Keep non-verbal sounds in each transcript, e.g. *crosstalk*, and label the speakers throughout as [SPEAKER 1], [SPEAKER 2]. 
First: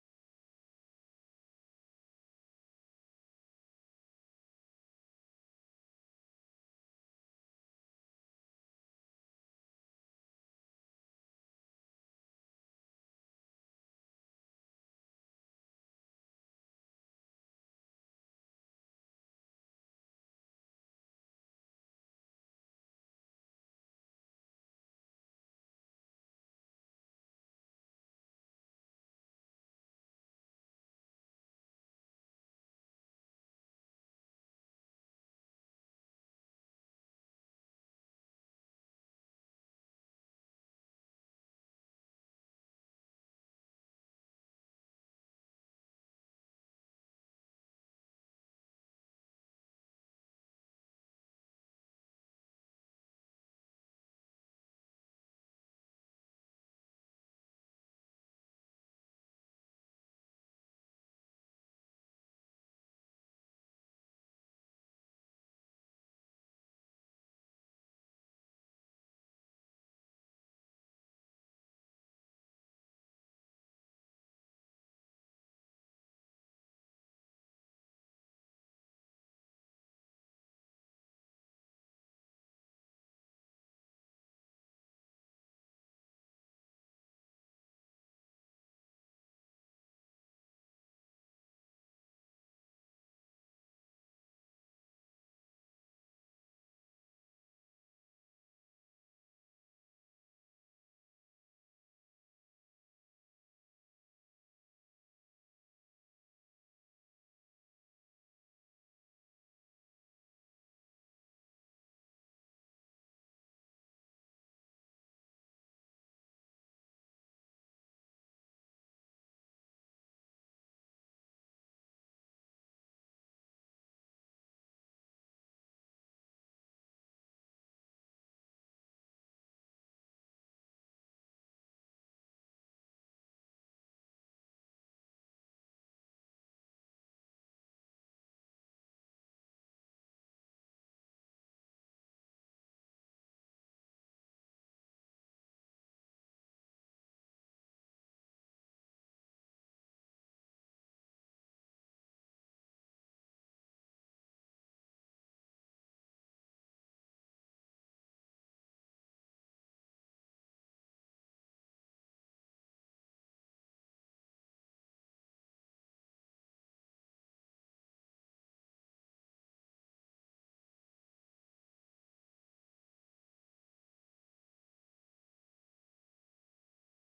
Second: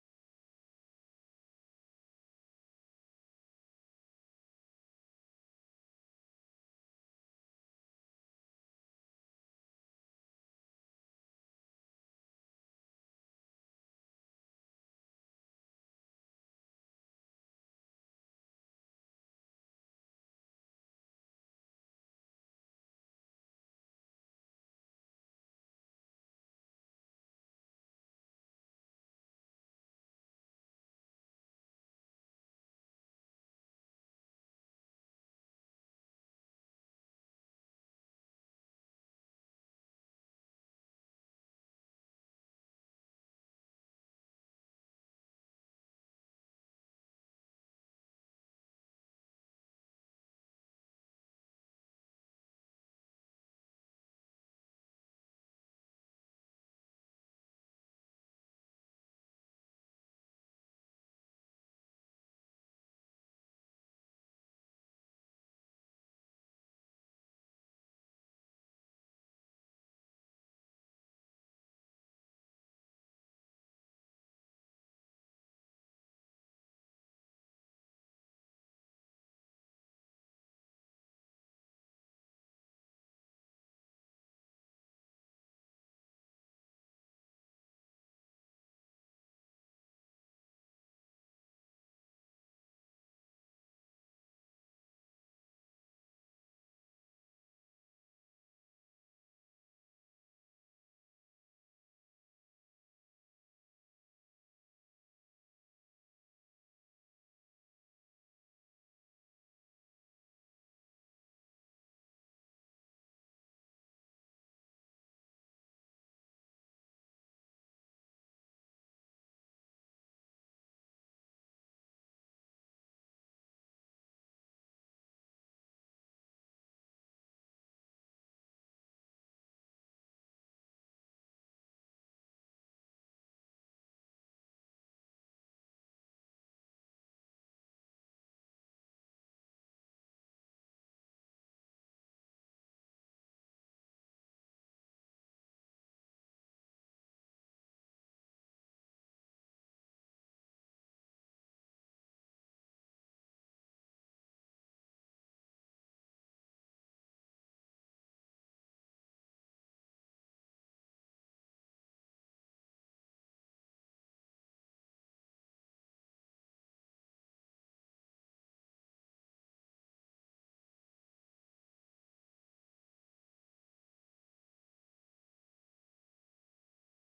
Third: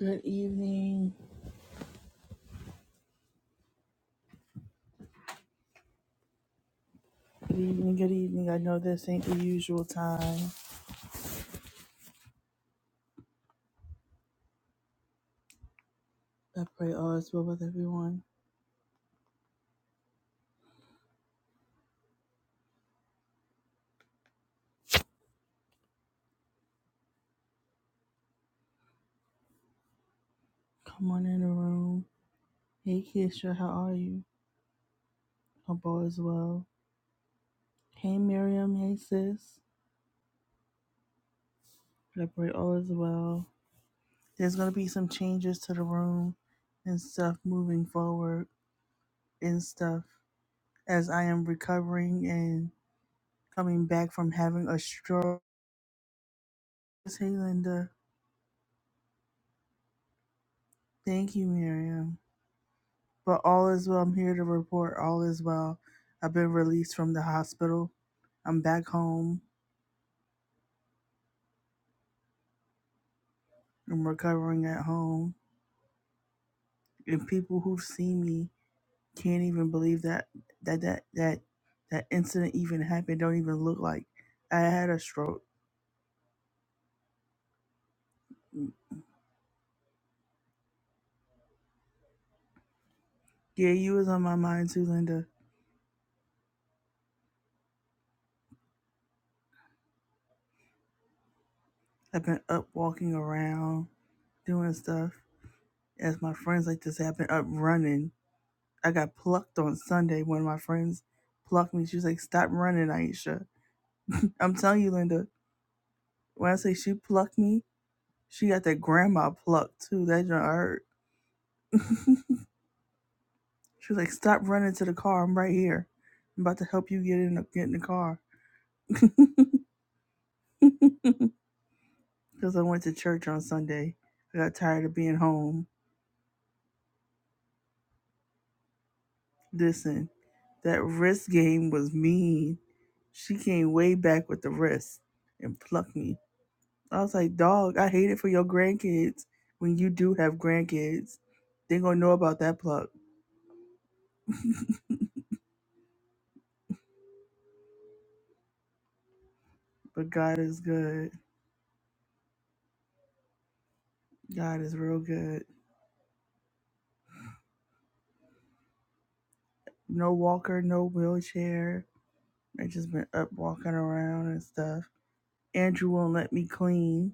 [SPEAKER 1] Good evening. Good evening. Good evening. I know this ain't the usual time. I pray all is well with everyone. Come on in the room. Hey, Keisha, how are you? Hope all is well. Hey, Miriam. Hey, sis. I pray all is well. There's going to be some changes to the room and stuff moving forward and stuff as I am recovering and coming back from having a stroke. Hey, Linda. Thank you, Miriam. But all is well. I'm here to report all is well. I've been released from the hospital. I'm back home. I'm recovering at home. And people who've seen me can't even believe that that that that that incident even happened. Don't even look like I had a stroke. Yeah, you was on my mind too, Linda. I've been up walking around, doing stuff. As my friends like to say, I've been up running. I got plucked on Sunday. One of my friends plucked me. She was like, Stop running, Aisha. I'm telling you, Linda. When I say she plucked me, she got that grandma pluck too. That done hurt. *laughs* she was like, "Stop running to the car. I'm right here. I'm about to help you get in the, get in the car." *laughs* Because I went to church on Sunday. I got tired of being home. Listen, that wrist game was mean. She came way back with the wrist and plucked me. I was like, dog, I hate it for your grandkids when you do have grandkids. They gonna know about that pluck. *laughs* But God is good. God is real good. No walker, no wheelchair. I just been up walking around and stuff. Andrew won't let me clean.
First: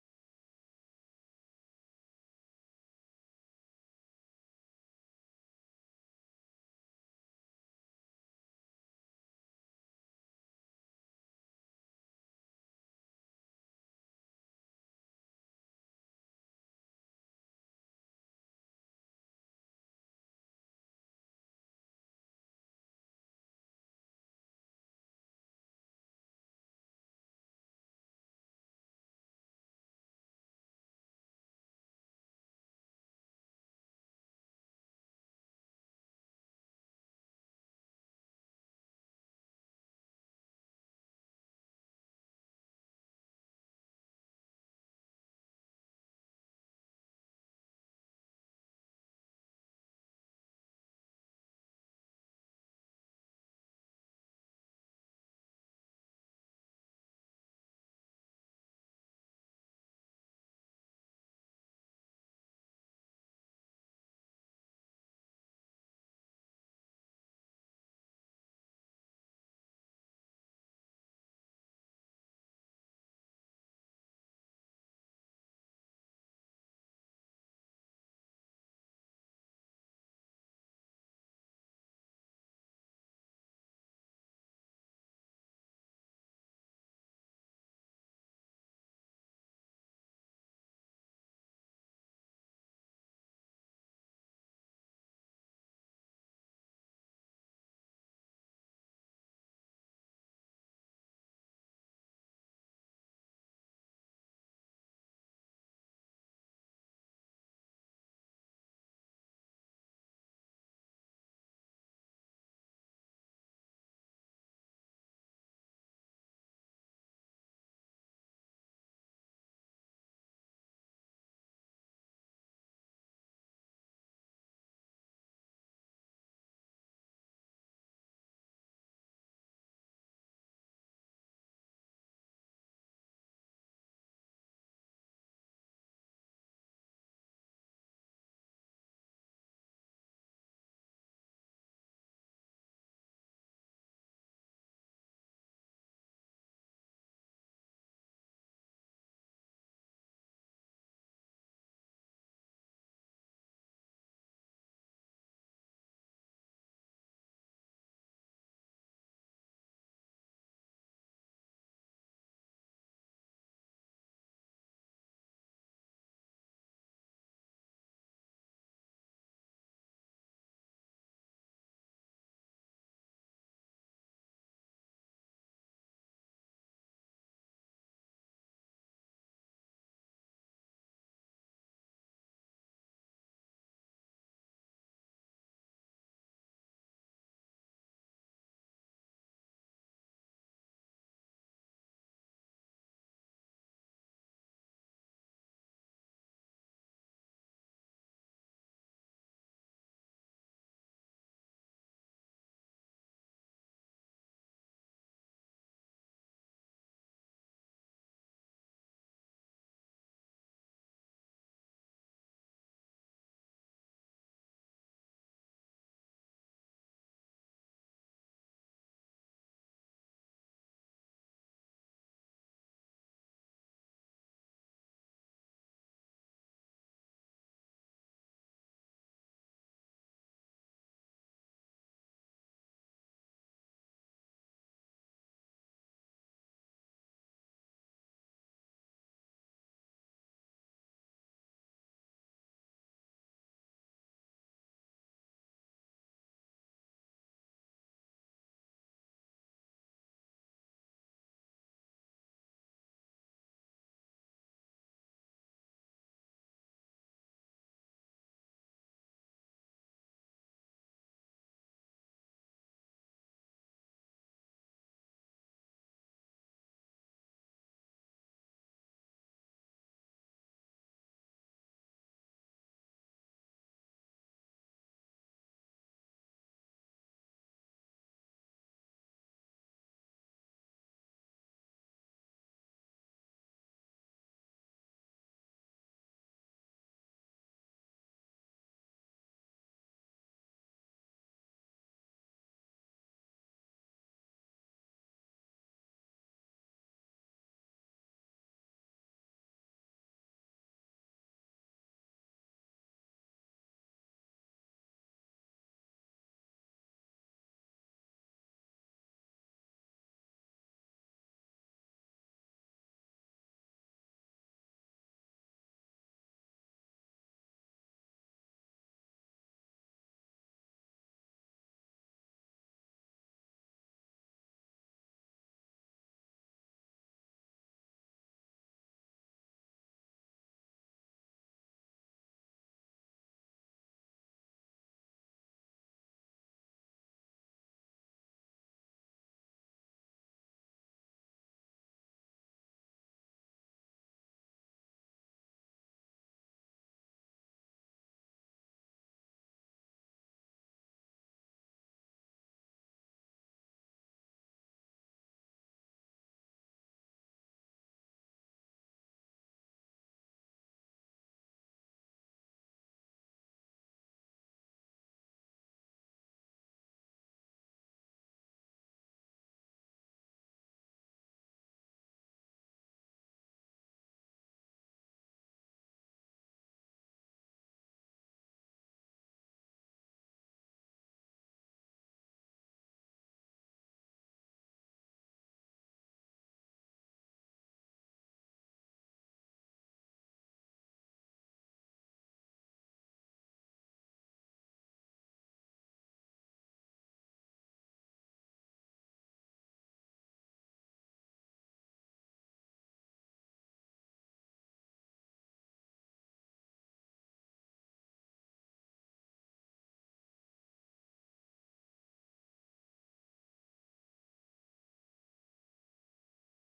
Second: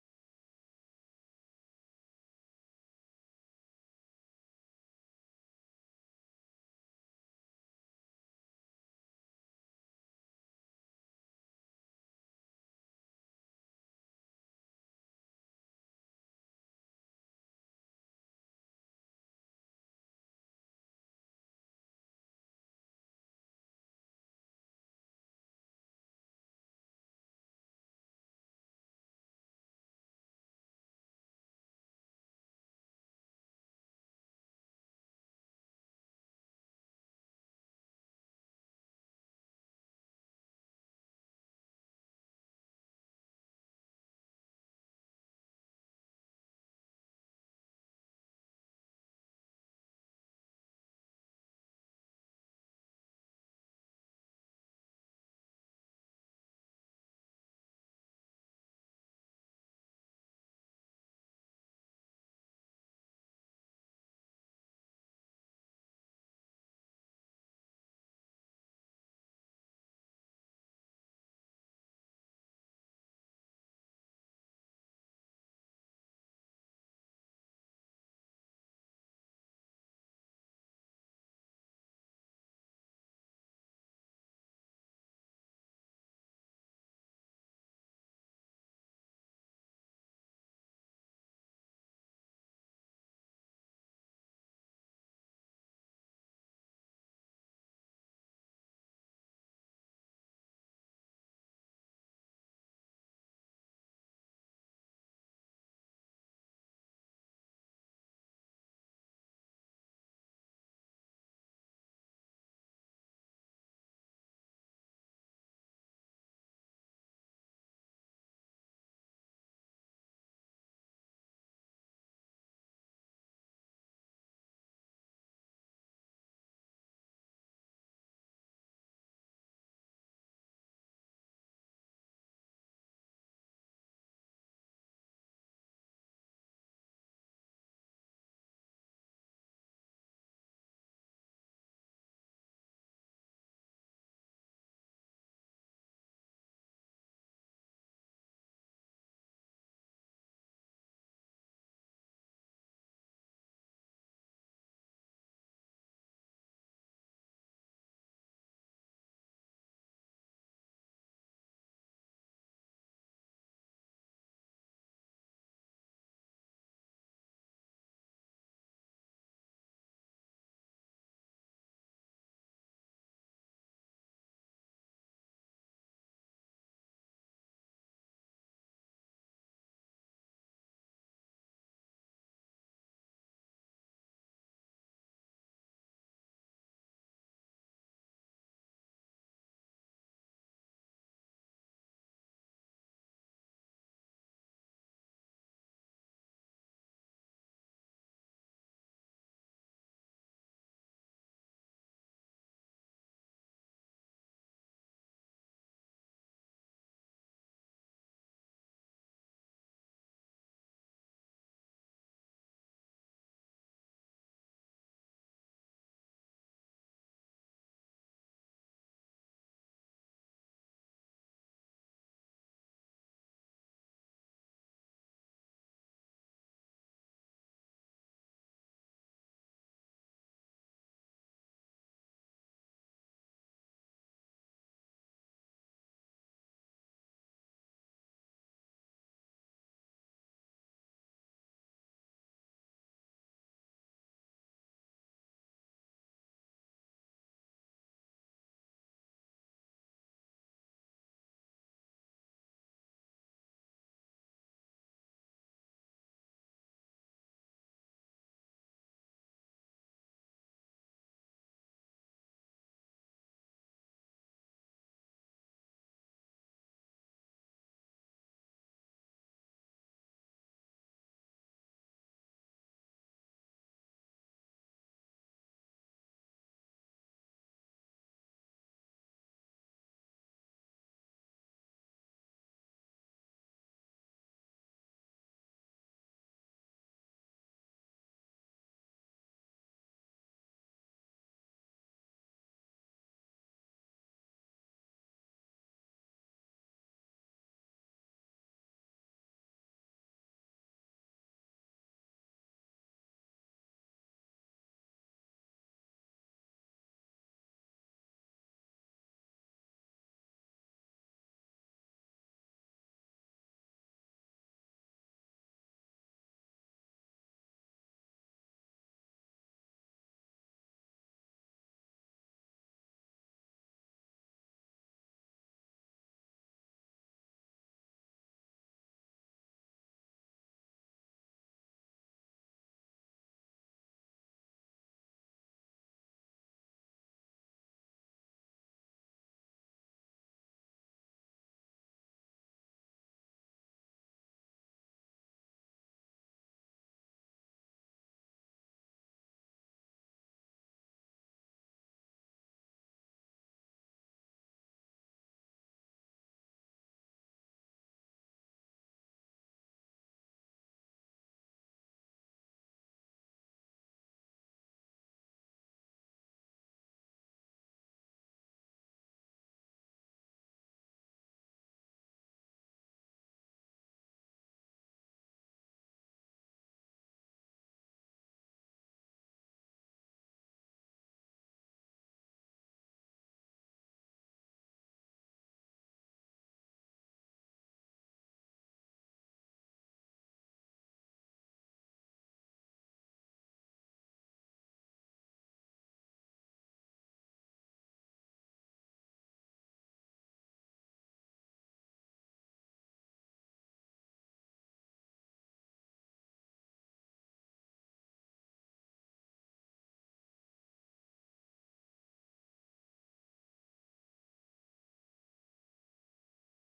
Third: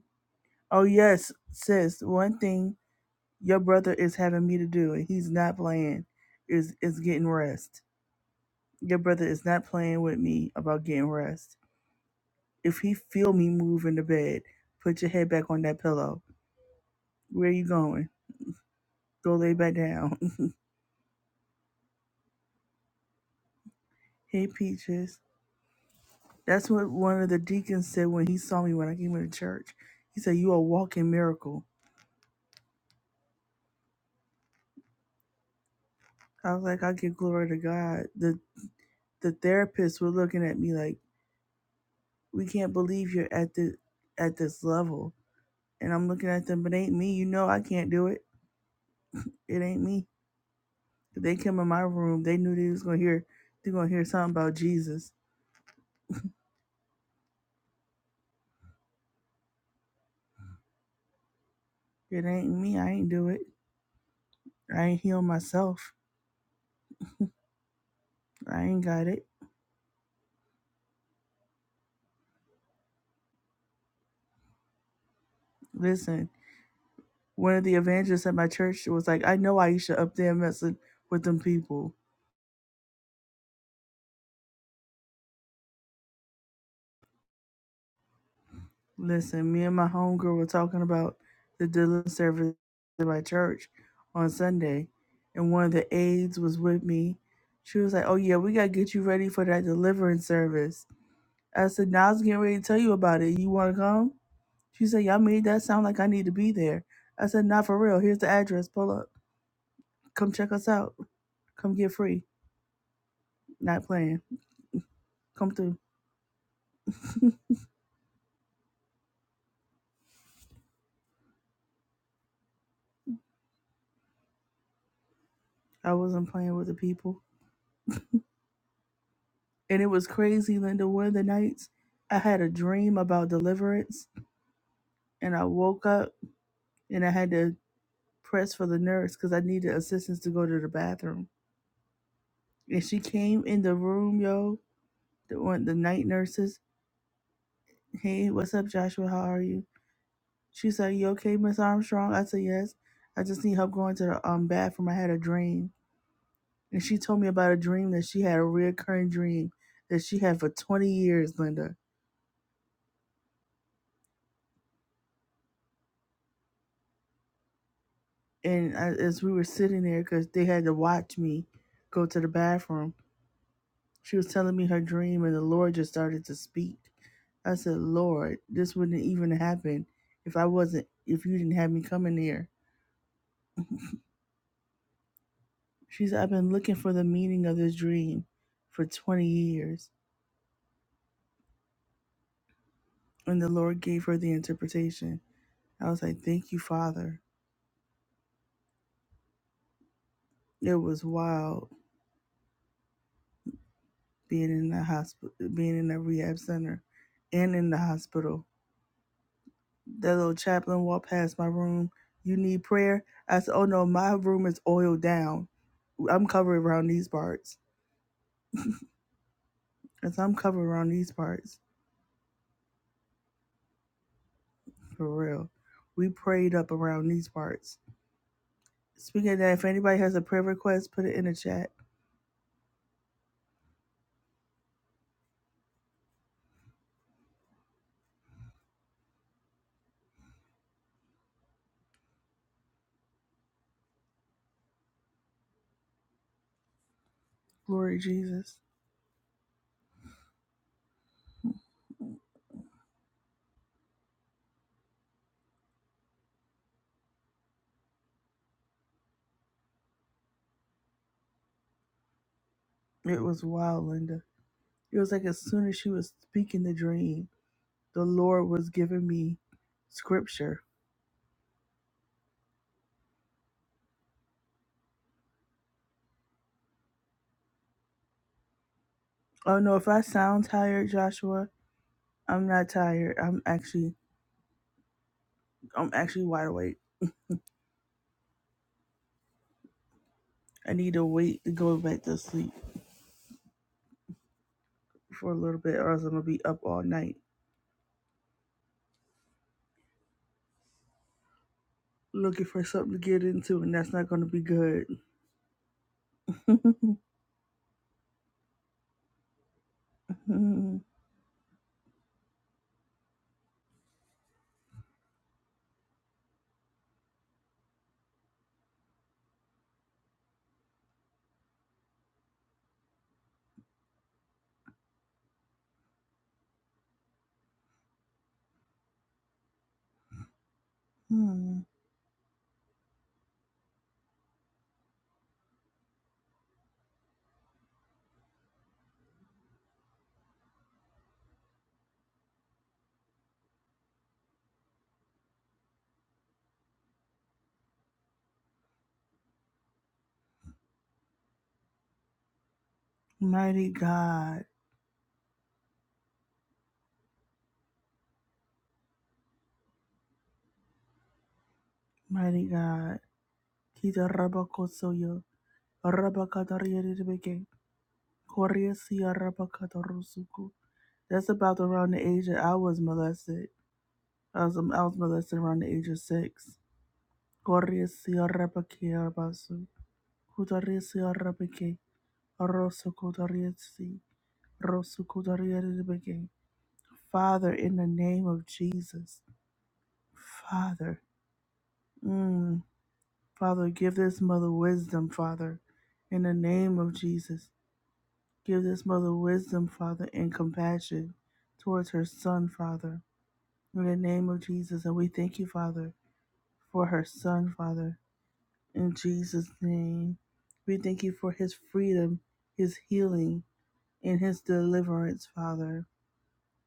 [SPEAKER 1] Oh yes, sis. One thing your brother is having me to do, and he's not playing, is is getting rest. Your brother is not playing with me about getting rest. If he feel me move in the bed, put your head back on that pillow. Where you going? Go lay back down. *laughs* hey peaches. That's what one of the deacons said when he saw me when I came into church. He said, "You are a walking miracle." I was like, "I give glory to God." The the therapists were looking at me like, "We can't believe you're at the at this level." And I'm looking at them, but it ain't me. You know, I can't do it. It ain't me. If they come in my room, they knew they was gonna hear. They gonna hear something about Jesus. It ain't me. I ain't do it. I ain't heal myself. I ain't got it. Listen. one of the evangelists at my church was like, I know Aisha up there messing with them people. Listen, me and my homegirl were talking about the deliverance service at my church on Sunday, and one of the aides was with me. She was like, Oh, yeah, we got to get you ready for that deliverance service. I said, Now I was getting ready to tell you about it. You want to come? She said, Y'all made that sound like I need to be there. I said, Not for real. Here's the address. Pull up. Come check us out. Come get free. Not playing. Come through. I wasn't playing with the people. And it was crazy, Linda. One of the nights I had a dream about deliverance and I woke up and I had to press for the nurse because I needed assistance to go to the bathroom. And she came in the room, yo, the one the night nurses. Hey, what's up, Joshua? How are you? She said, You okay, Miss Armstrong? I said, Yes. I just need help going to the um bathroom. I had a dream. And she told me about a dream that she had a reoccurring dream that she had for twenty years, Linda and I, as we were sitting there because they had to watch me go to the bathroom she was telling me her dream and the lord just started to speak i said lord this wouldn't even happen if i wasn't if you didn't have me coming here she said i've been looking for the meaning of this dream for 20 years and the lord gave her the interpretation i was like thank you father it was wild being in the hospital being in the rehab center and in the hospital That little chaplain walked past my room. You need prayer? I said, Oh no, my room is oiled down. I'm covered around these parts. And said, I'm covered around these parts. For real. We prayed up around these parts. Speaking of that, if anybody has a prayer request, put it in the chat. Glory Jesus. It was wild, Linda. It was like as soon as she was speaking the dream, the Lord was giving me scripture. Oh no, if I sound tired, Joshua, I'm not tired. I'm actually I'm actually wide awake. I need to wait to go back to sleep for a little bit or else I'm gonna be up all night looking for something to get into and that's not gonna be good. *laughs* mighty God, mighty God. Kita rabakosoyo, rabakatariyarebeke. Korea Sierra Pakatarusuku. That's about around the age that I was molested. I was, um, I was molested around the age of six. Korea Sierra Pakirabasu. Kutaria Sierra Pake. Rosu Kutaria Si. Rosu Kutaria Father, in the name of Jesus. Father. Mm. Father, give this mother wisdom, Father. In the name of Jesus. Give this mother wisdom, Father, and compassion towards her son, Father. In the name of Jesus, and we thank you, Father, for her son, Father. In Jesus' name, we thank you for his freedom, his healing, and his deliverance, Father,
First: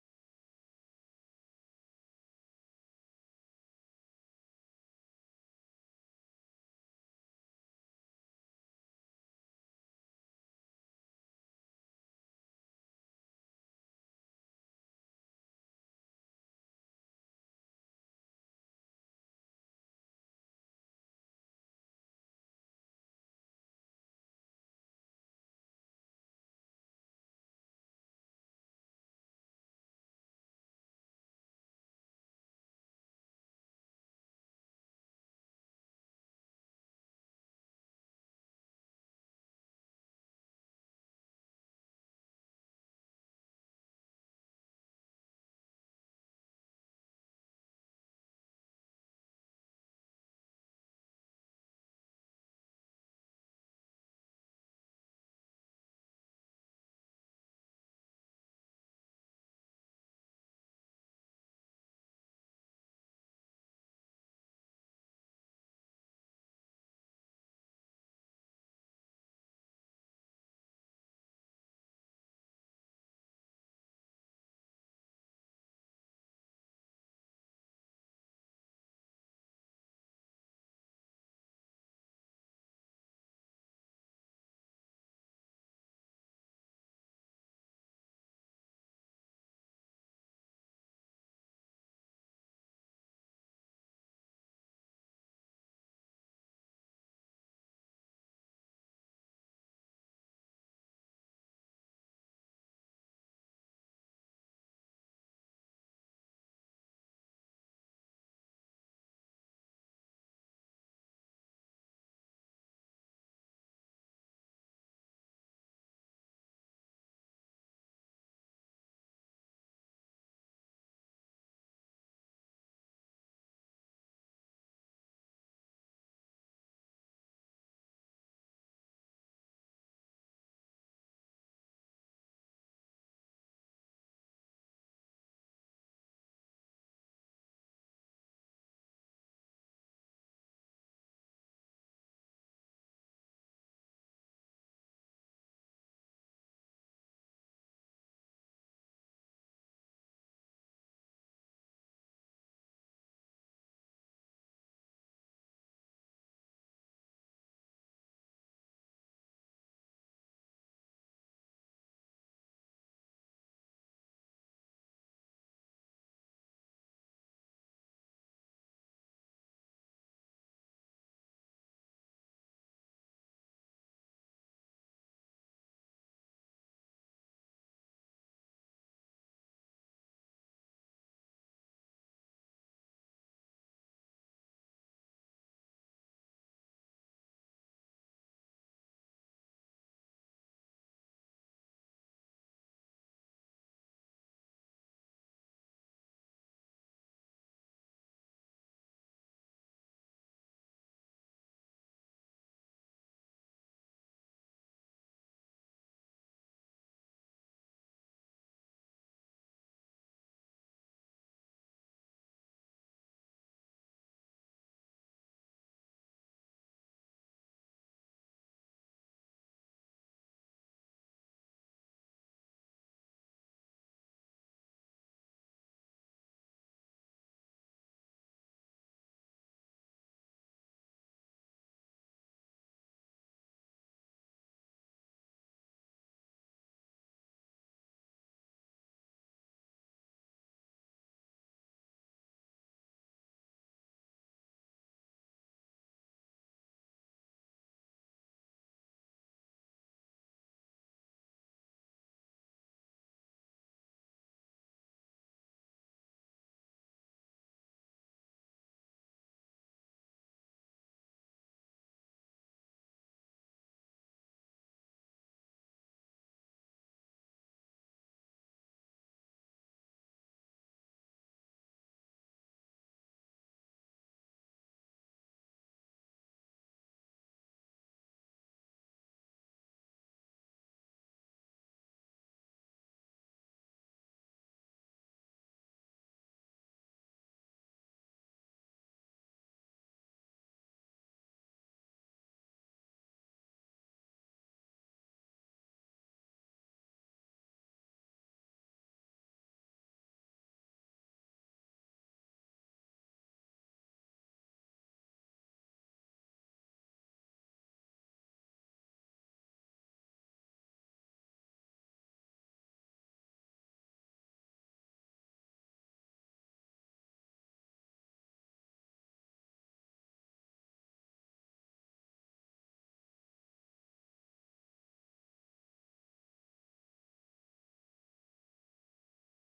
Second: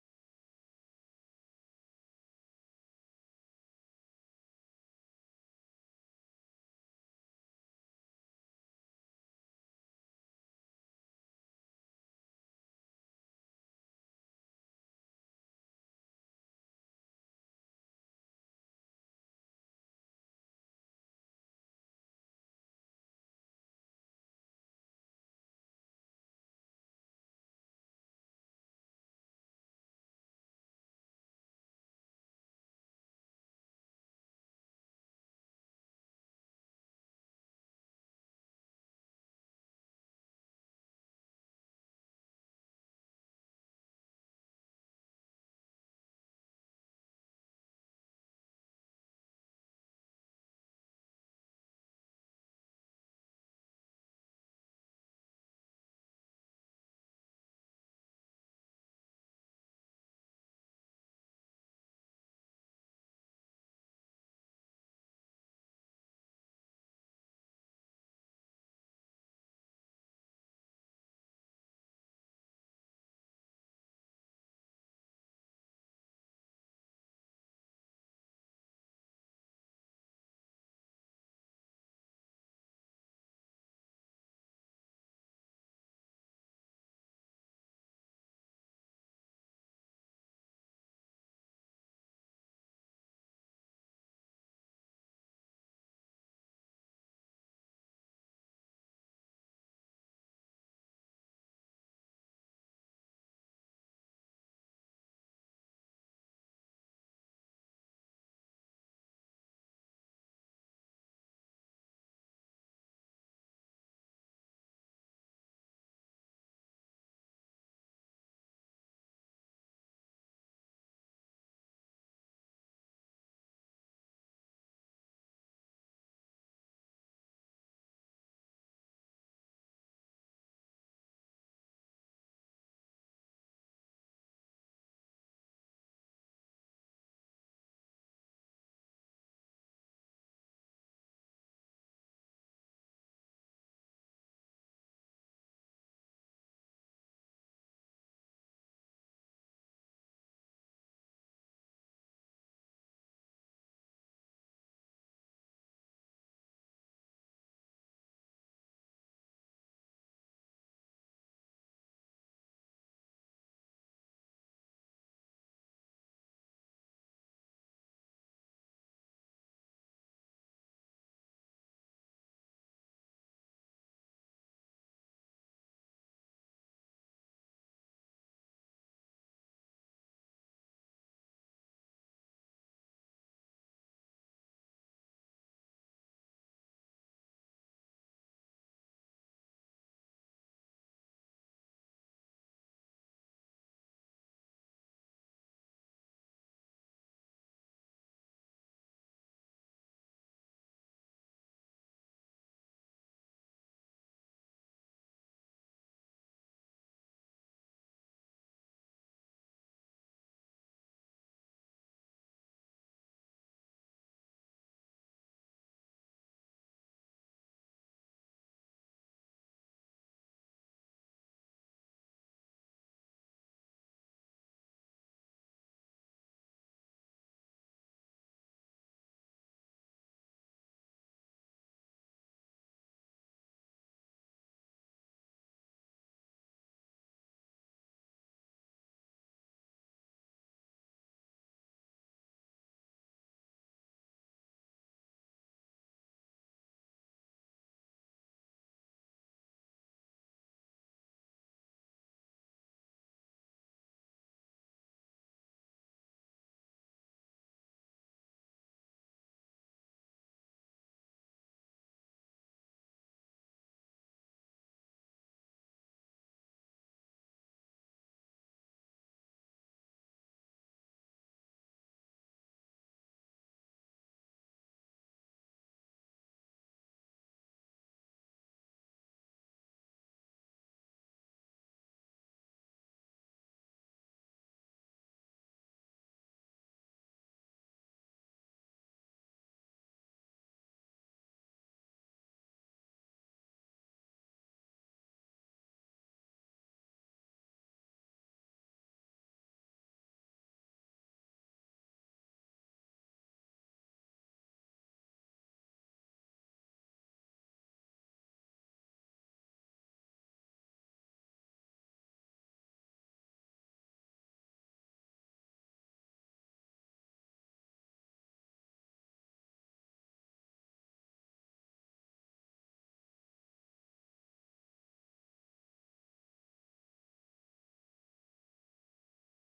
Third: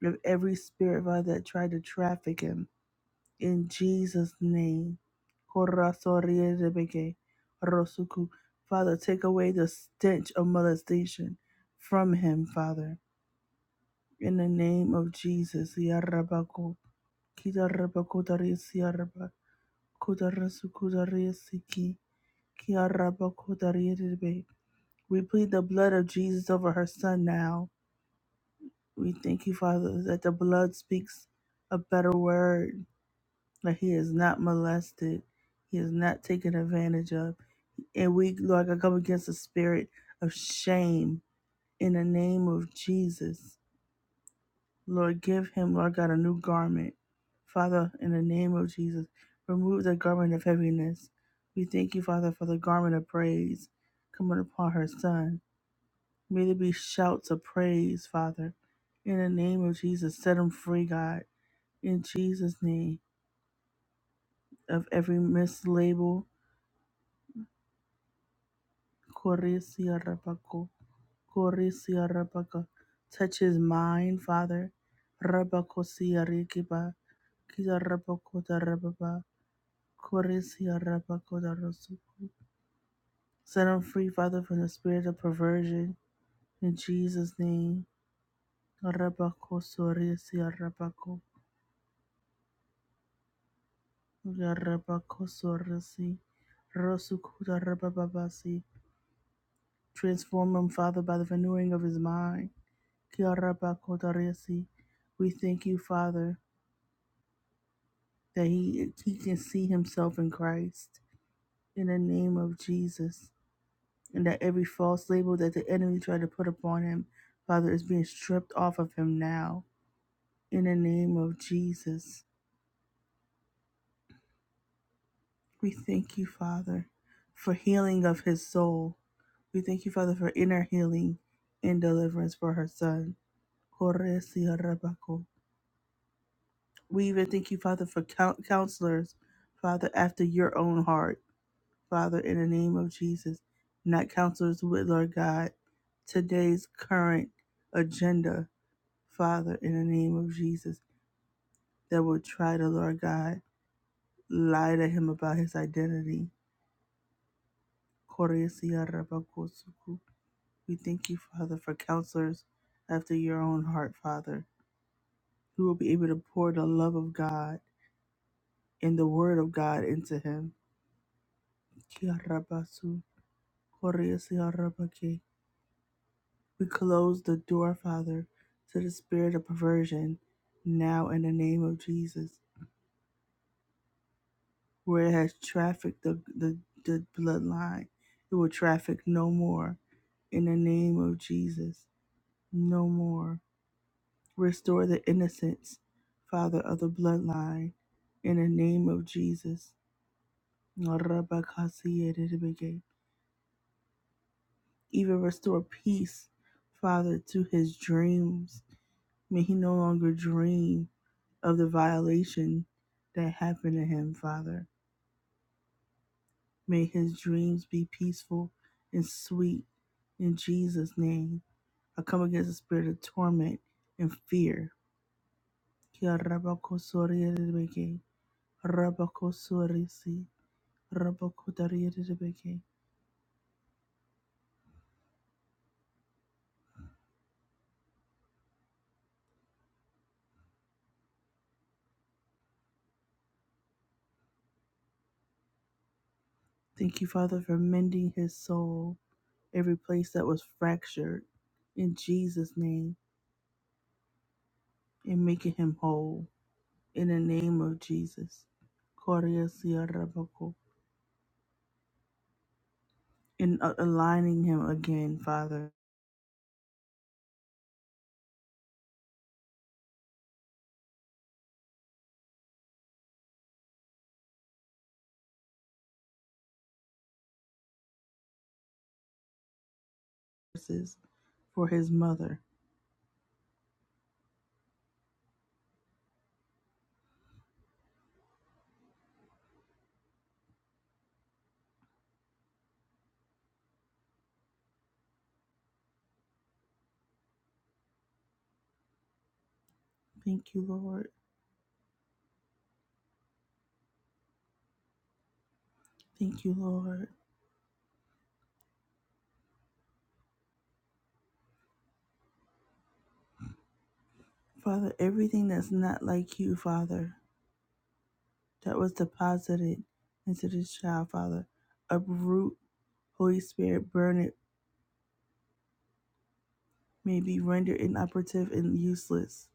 [SPEAKER 1] of every spirit, Father, that tried to traffic him. In Jesus' name. Korasorierebeke, Rosuku. Father, take away the stench of molestation from him, Father. In the name of Jesus. Yarabako, Kitarabako, Tarisiaraba. Kodarasu kodarisiki, kiaraba kodariribe. We plead the blood of Jesus over her son now. We thank you, Father, that the blood speaks a better word, that he is not molested, he is not taken advantage of. And we, Lord, God, come against the spirit of shame in the name of Jesus. Lord, give him, Lord God, a new garment. Father, in the name of Jesus, remove the garment of heaviness. We thank you, Father, for the garment of praise coming upon her son. May there be shouts of praise, Father. In the name of Jesus, set him free, God. In Jesus' name, of every mislabel, Correcia Rabaco, Correcia Rabaca. Touch his mind, Father. Rabaco Sia Rikiba, Kiza Rabaco da Rababa. Koresia rabakodarasu. Set them free, Father, from the spirit of perversion. In Jesus' name. Rabakosoresia rabako. Yarabakosoresi. Rosukodarabababasi. Transform him, Father, by the renewing of his mind. Kiarabakodaresi. We thank you, Father, that he, he can see himself in Christ. In the name of Jesus. and that every false label that the enemy tried to put upon him, Father, is being stripped off of him now. In the name of Jesus, we thank you, Father, for healing of his soul. We thank you, Father, for inner healing and deliverance for her son. We even thank you, Father, for coun- counselors, Father, after your own heart, Father, in the name of Jesus, not counselors with, Lord God, today's current agenda Father, in the name of Jesus, that would try to, Lord God, lie to him about his identity. We thank you, Father, for counselors after your own heart, Father, who will be able to pour the love of God and the word of God into him. We close the door, Father, to the spirit of perversion now in the name of Jesus. where it has trafficked the, the, the bloodline. It will traffic no more in the name of Jesus. No more. Restore the innocence, Father, of the bloodline in the name of Jesus. Rabakasiyadidibige. Even restore peace, Father, to his dreams. May he no longer dream of the violation that happened to him, Father. May his dreams be peaceful and sweet in Jesus' name. I come against the spirit of torment and fear. Kia rabakosorierebeke, rabakosorisi, rabakotariebeke. Thank you, Father, for mending his soul, every place that was fractured, in Jesus' name, and making him whole, in the name of Jesus. Koriesie rabako. And uh, aligning him again, Father for his mother. Thank you, Lord. Thank you, Lord. Father, everything that's not like you, Father, that was deposited into this child, Father, uproot, Holy Spirit, burn it, may be rendered inoperative and useless.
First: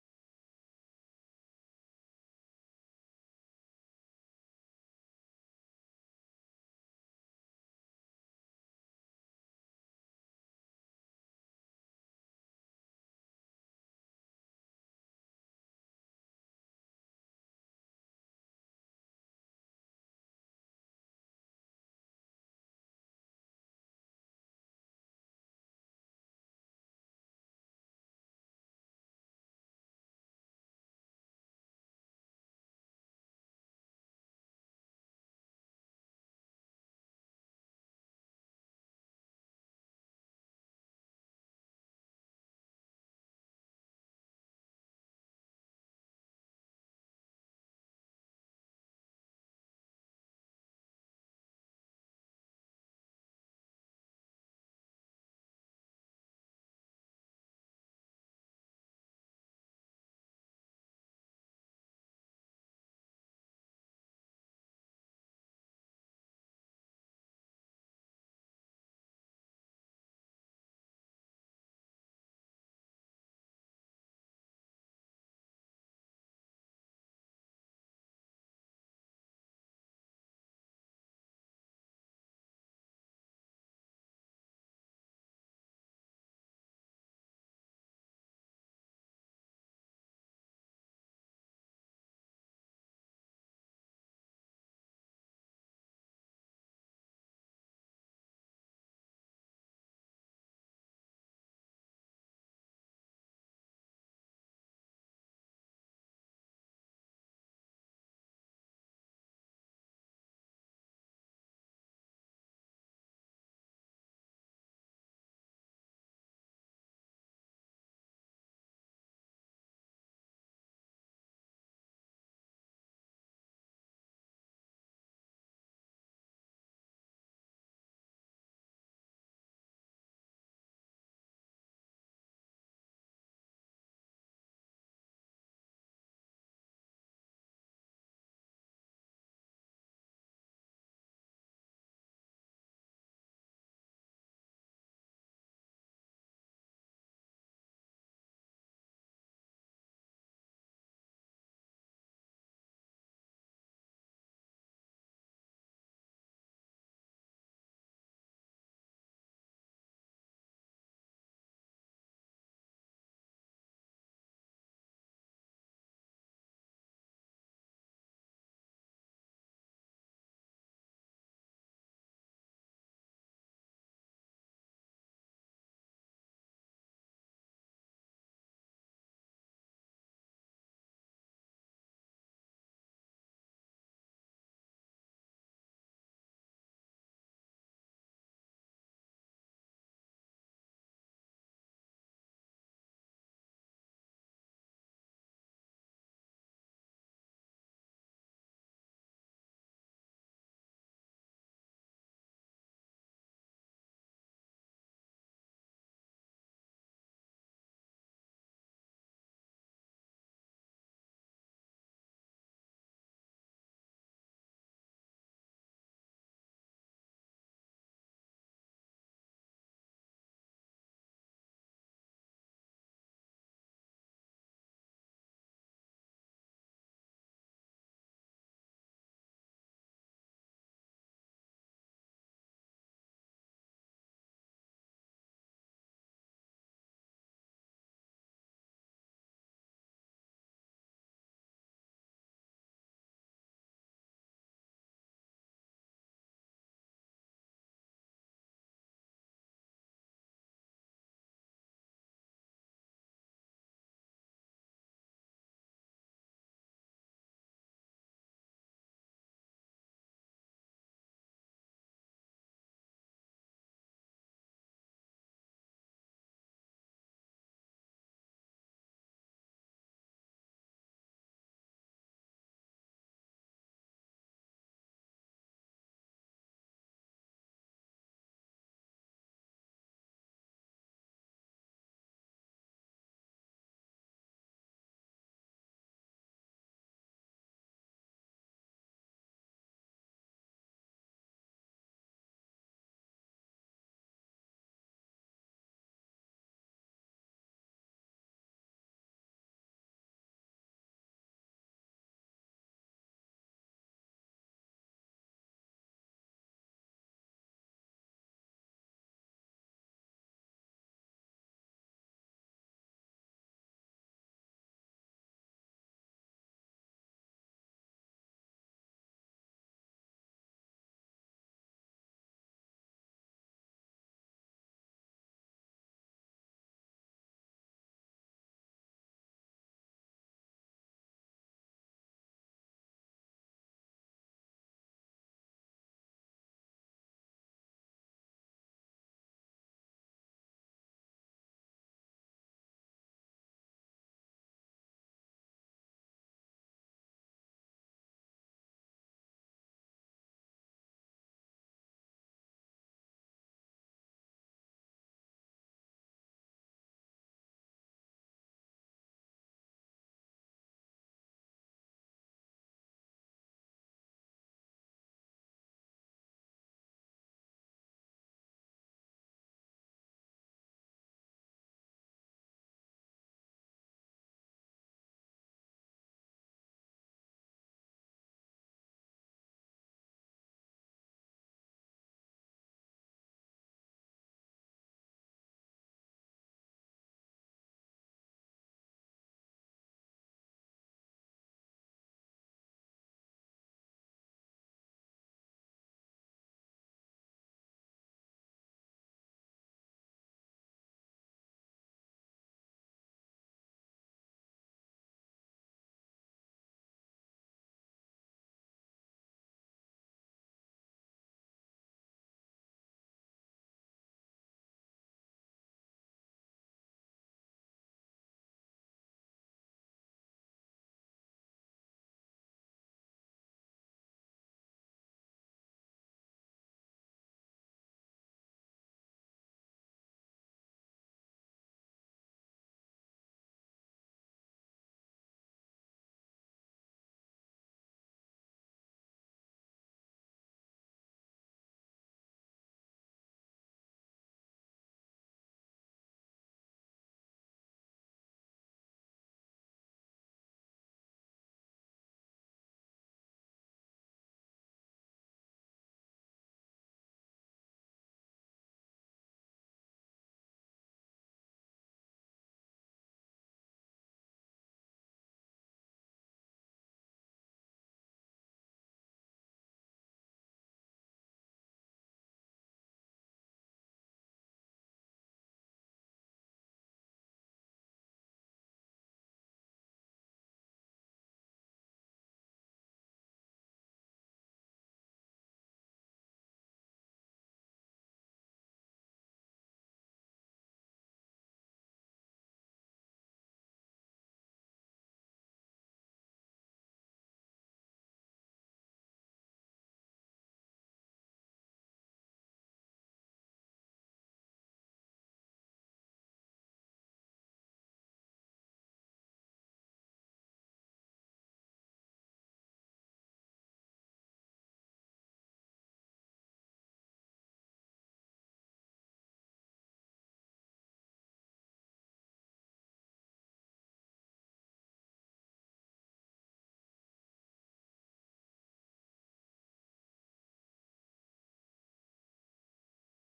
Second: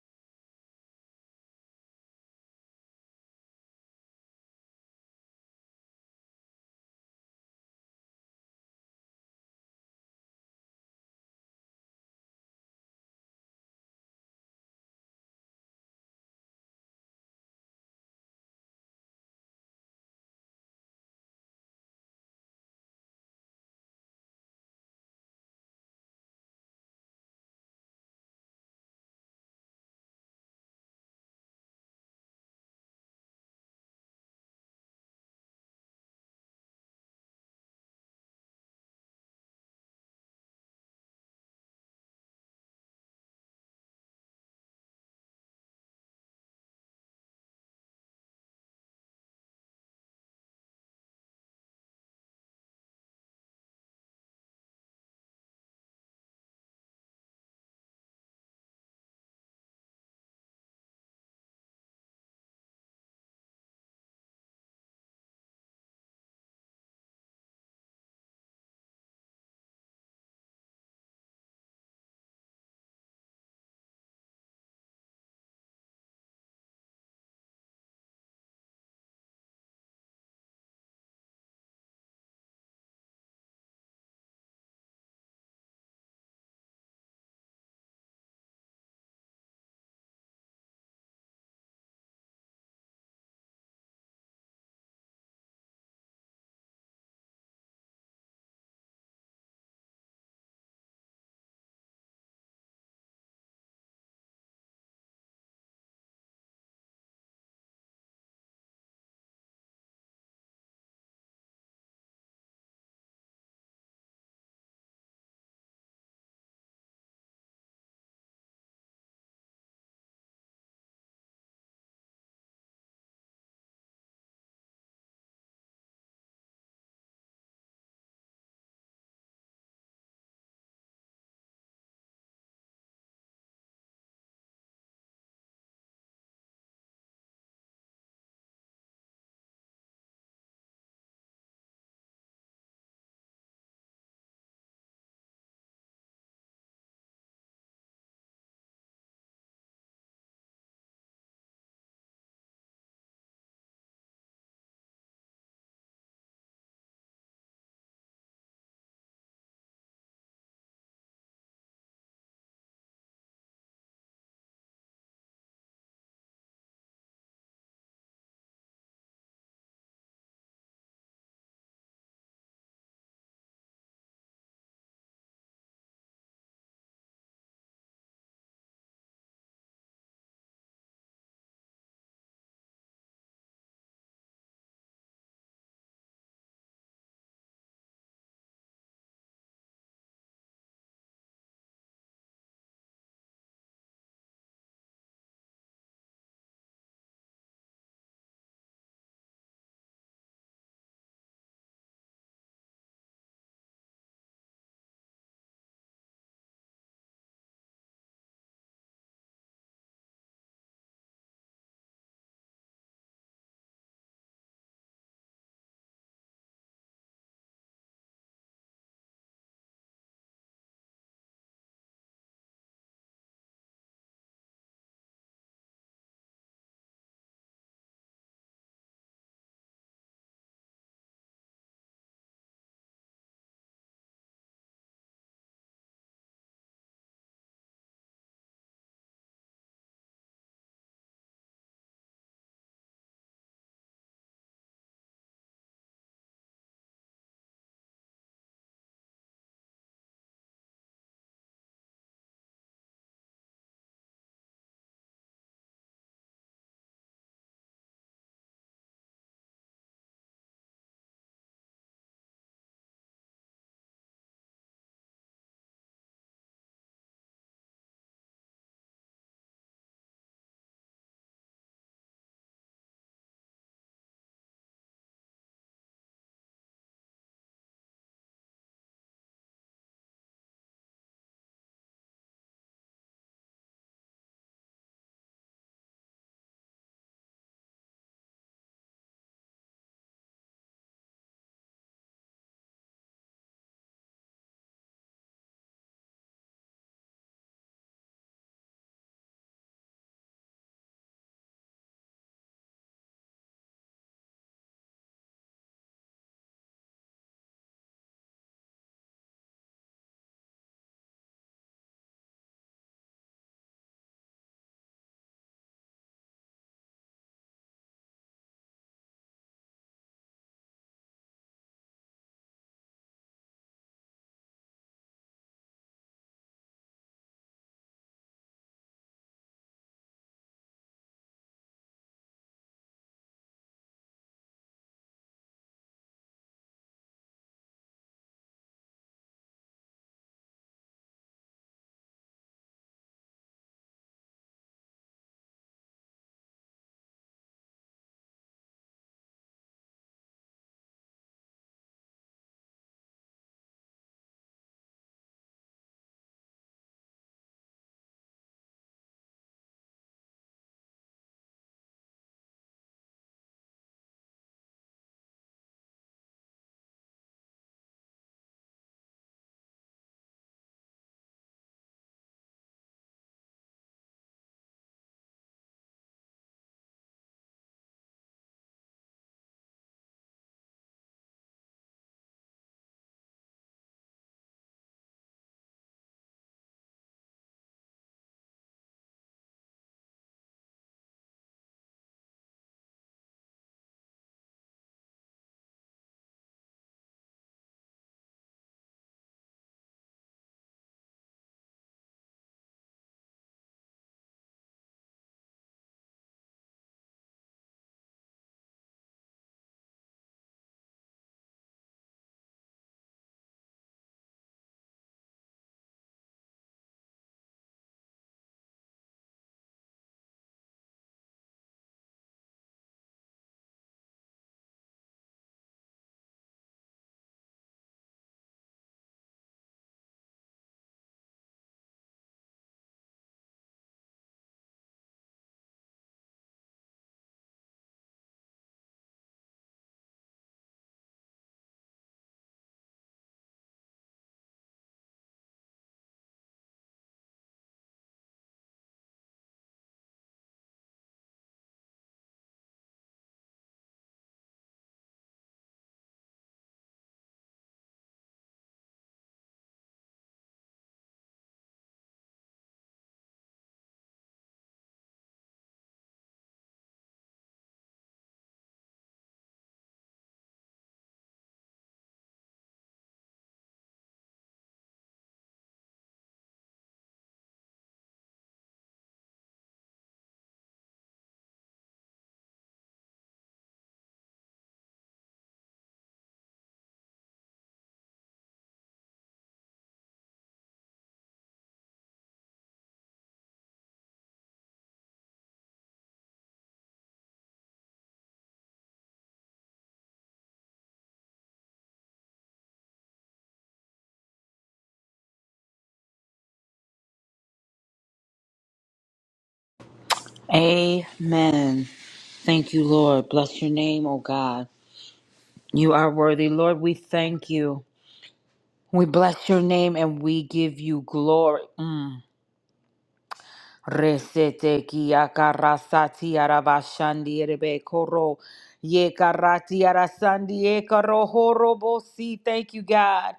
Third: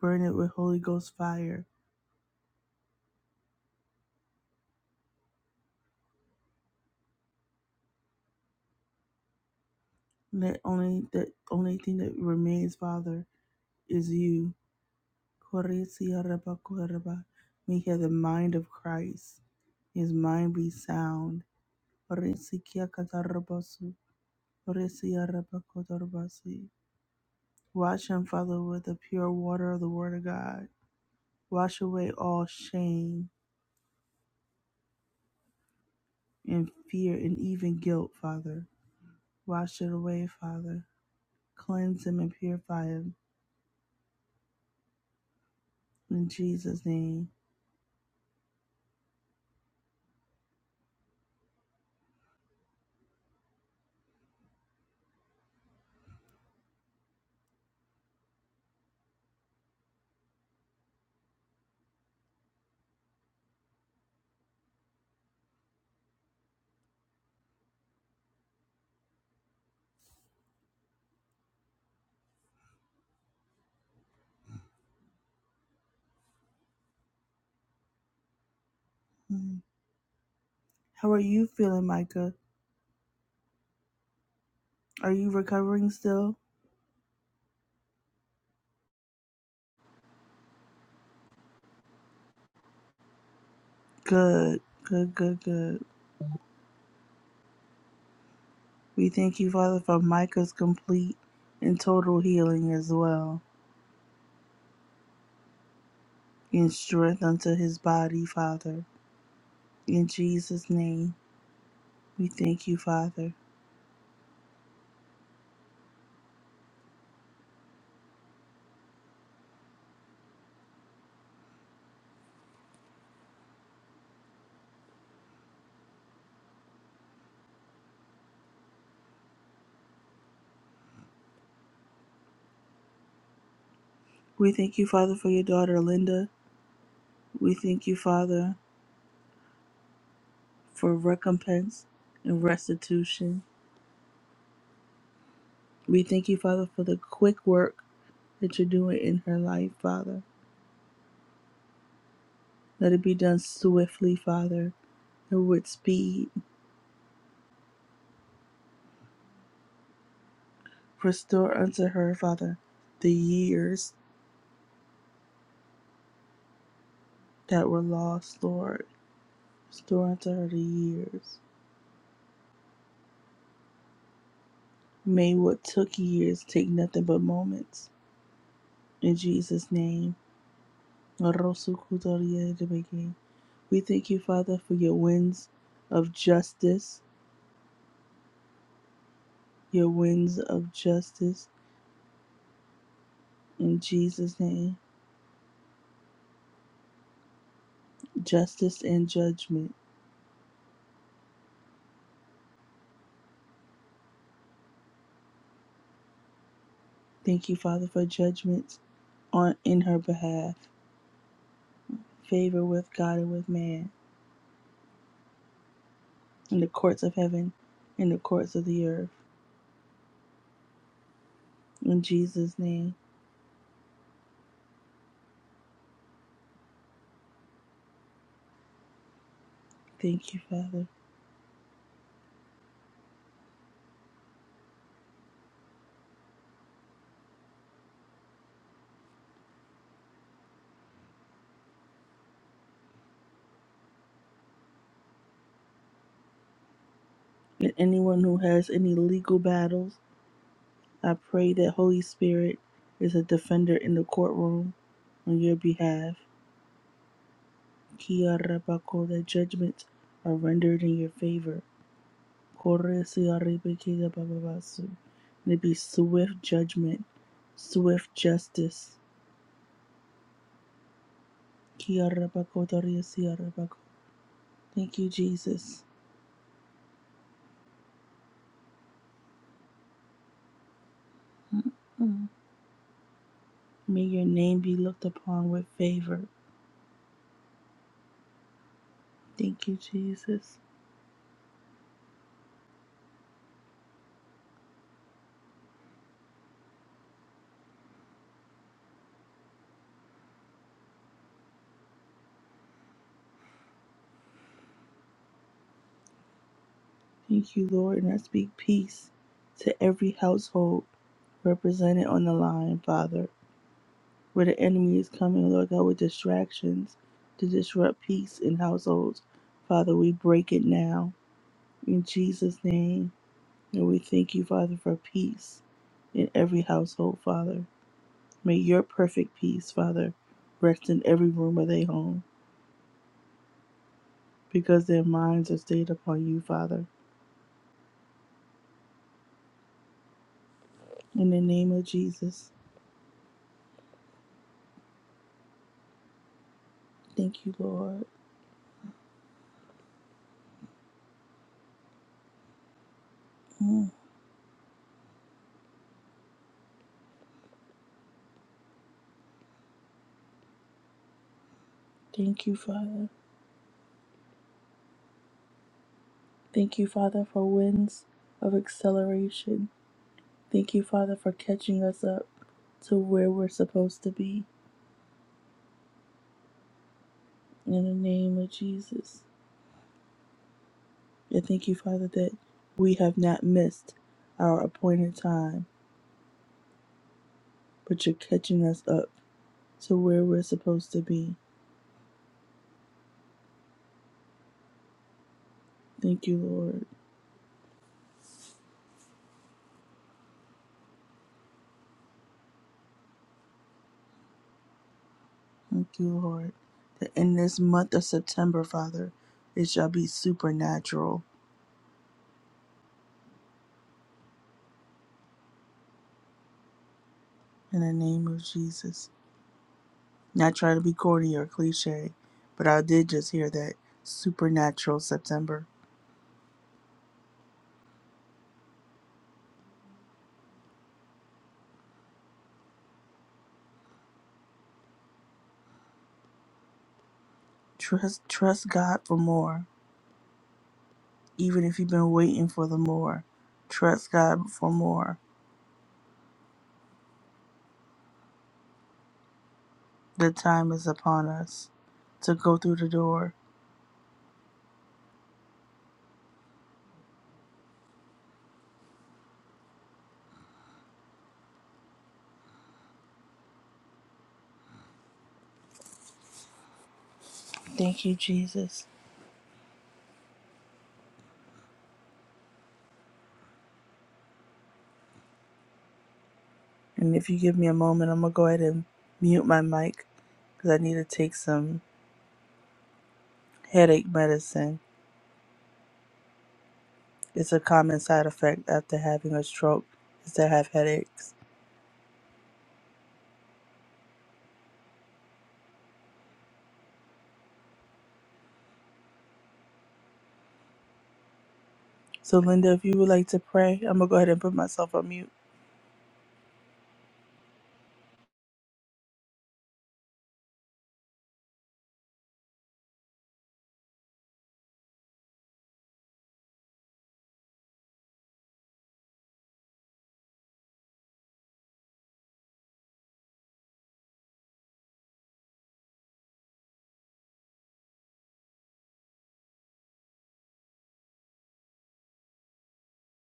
[SPEAKER 1] Burn it with Holy Ghost fire. Let only that only thing that remains, Father, is you. Koresia reba koreba. May he have the mind of Christ. His mind be sound. Koresikia Orisiarabakotorobasi. Wash and Father, with the pure water of the Word of God. Wash away all shame and fear and even guilt, Father. Wash it away, Father. Cleanse him and purify him in Jesus' name. Mm. How are you feeling, Micah? Are you recovering still? Good, good, good, good. We thank you, Father, for Micah's complete and total healing as well, and strength unto his body, Father. In Jesus' name. We thank you, Father. We thank you, Father, for your daughter Linda. We thank you, Father, for recompense and restitution. We thank you, Father, for the quick work that you're doing in her life, Father. Let it be done swiftly, Father, and with speed. Restore unto her, Father, the years that were lost, Lord. Restore unto her the years. May what took years take nothing but moments. In Jesus' name. We thank you, Father, for your winds of justice, your winds of justice in Jesus' name, justice and judgment. Thank you, Father, for judgments on in her behalf, favor with God and with man, in the courts of heaven, in the courts of the earth. In Jesus' name, thank you, Father. And anyone who has any legal battles, I pray that Holy Spirit is a defender in the courtroom on your behalf Kia rabako, that judgments are rendered in your favor. Kore siarebe kia bababasu. May be swift judgment, swift justice. Kia rabako, Thank you, Jesus. Mm. May your name be looked upon with favor. Thank you, Jesus. Thank you, Lord. And I speak peace to every household represented on the line, Father. where the enemy is coming, Lord God, with distractions to disrupt peace in households. Father, we break it now in Jesus' name. And we thank you, Father, for peace in every household, Father. May your perfect peace, Father, rest in every room of their home because their minds are stayed upon you, Father. In the name of Jesus, thank you, Lord. Mm. Thank you, Father. Thank you, Father, for winds of acceleration Thank you, Father, for catching us up to where we're supposed to be in the name of Jesus. And thank you, Father, that we have not missed our appointed time, but you're catching us up to where we're supposed to be. Thank you, Lord. Thank you, Lord. That in this month of September, Father, it shall be supernatural in the name of Jesus. Not trying to be corny or cliche, but I did just hear that supernatural September. Trust trust God for more. Even if you've been waiting for the more, trust God for more. The time is upon us to go through the door. Thank you, Jesus. And if you give me a moment, I'm gonna go ahead and mute my mic because I need to take some headache medicine. It's a common side effect after having a stroke is to have headaches. So, Linda, if you would like to pray, I'm gonna go ahead and put myself on mute.
[SPEAKER 2] Amen. Thank you, Lord. Bless your name, O God. You are worthy, Lord. We thank you. We bless your name and we give you glory. Mm. Resete ki akarasati arabashandi erebe koro. Ye karati arasandi e karo horobosi. Thank you, God.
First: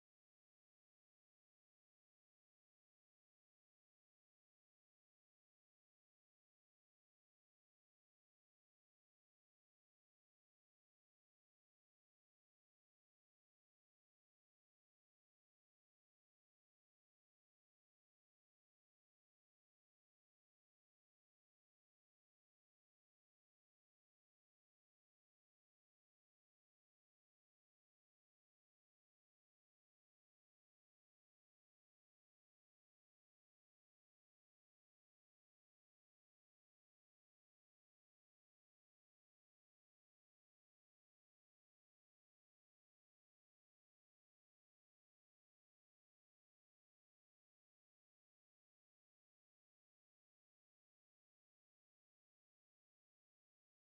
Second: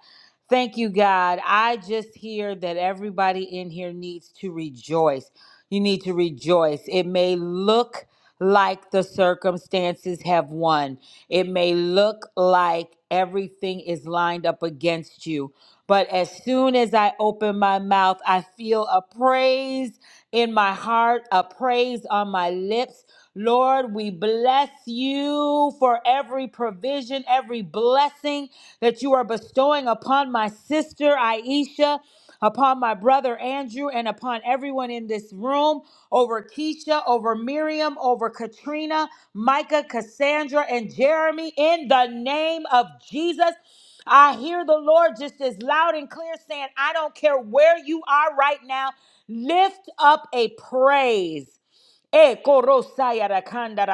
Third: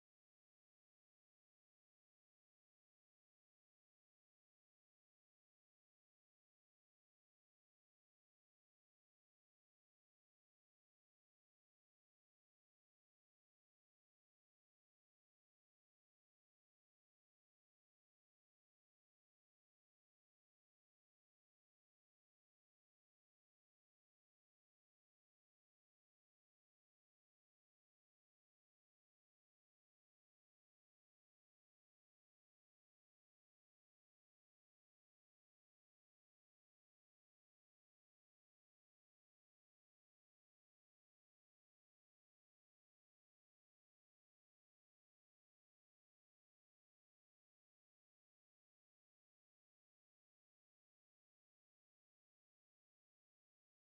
[SPEAKER 2] Thank you, God. I just hear that everybody in here needs to rejoice. You need to rejoice. It may look like the circumstances have won. It may look like everything is lined up against you, but as soon as I open my mouth, I feel a praise in my heart, a praise on my lips. Lord, we bless you for every provision, every blessing that you are bestowing upon my sister, Aisha upon my brother Andrew and upon everyone in this room, over Keisha, over Miriam, over Katrina, Micah, Cassandra, and Jeremy, in the name of Jesus. I hear the Lord just as loud and clear saying, I don't care where you are right now, lift up a praise. Eh, korosaya da kanda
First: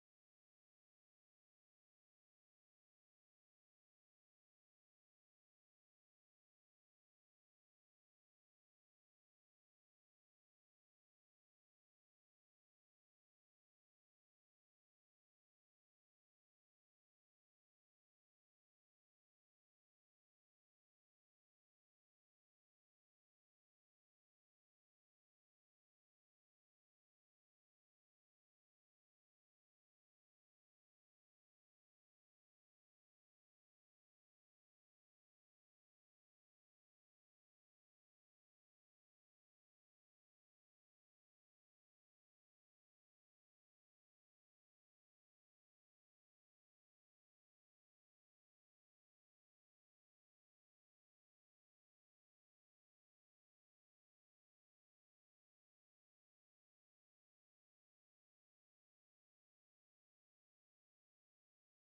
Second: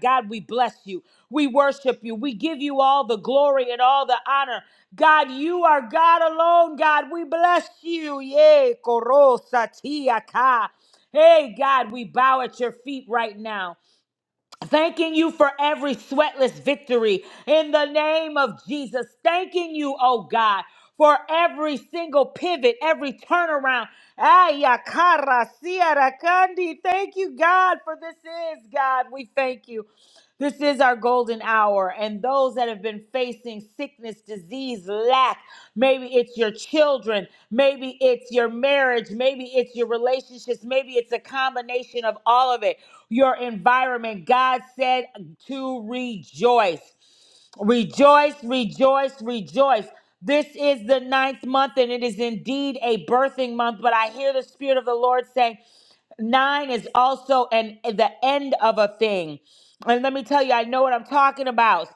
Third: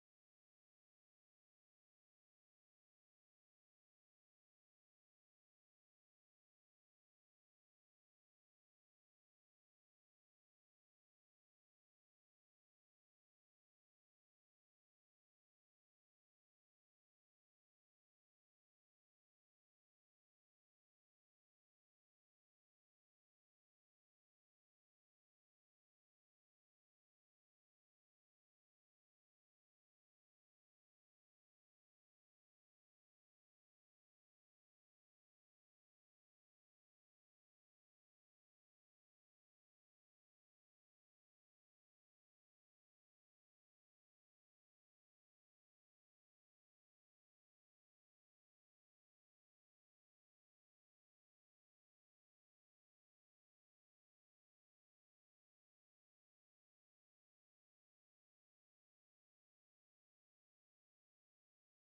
[SPEAKER 2] God, we bless you. We worship you. We give you all the glory and all the honor. God, you are God alone. God, we bless you. Yay, korosa tiaka. Hey, God, we bow at your feet right now. Thanking you for every sweatless victory in the name of Jesus. Thanking you, oh God, for every single pivot, every turnaround. Ayakara siarakandi. Thank you, God, for this is God. We thank you. This is our golden hour. And those that have been facing sickness, disease, lack, maybe it's your children, maybe it's your marriage, maybe it's your relationships, maybe it's a combination of all of it, your environment. God said to rejoice. Rejoice, rejoice, rejoice. This is the ninth month, and it is indeed a birthing month. But I hear the Spirit of the Lord saying, Nine is also an the end of a thing. And let me tell you, I know what I'm talking about.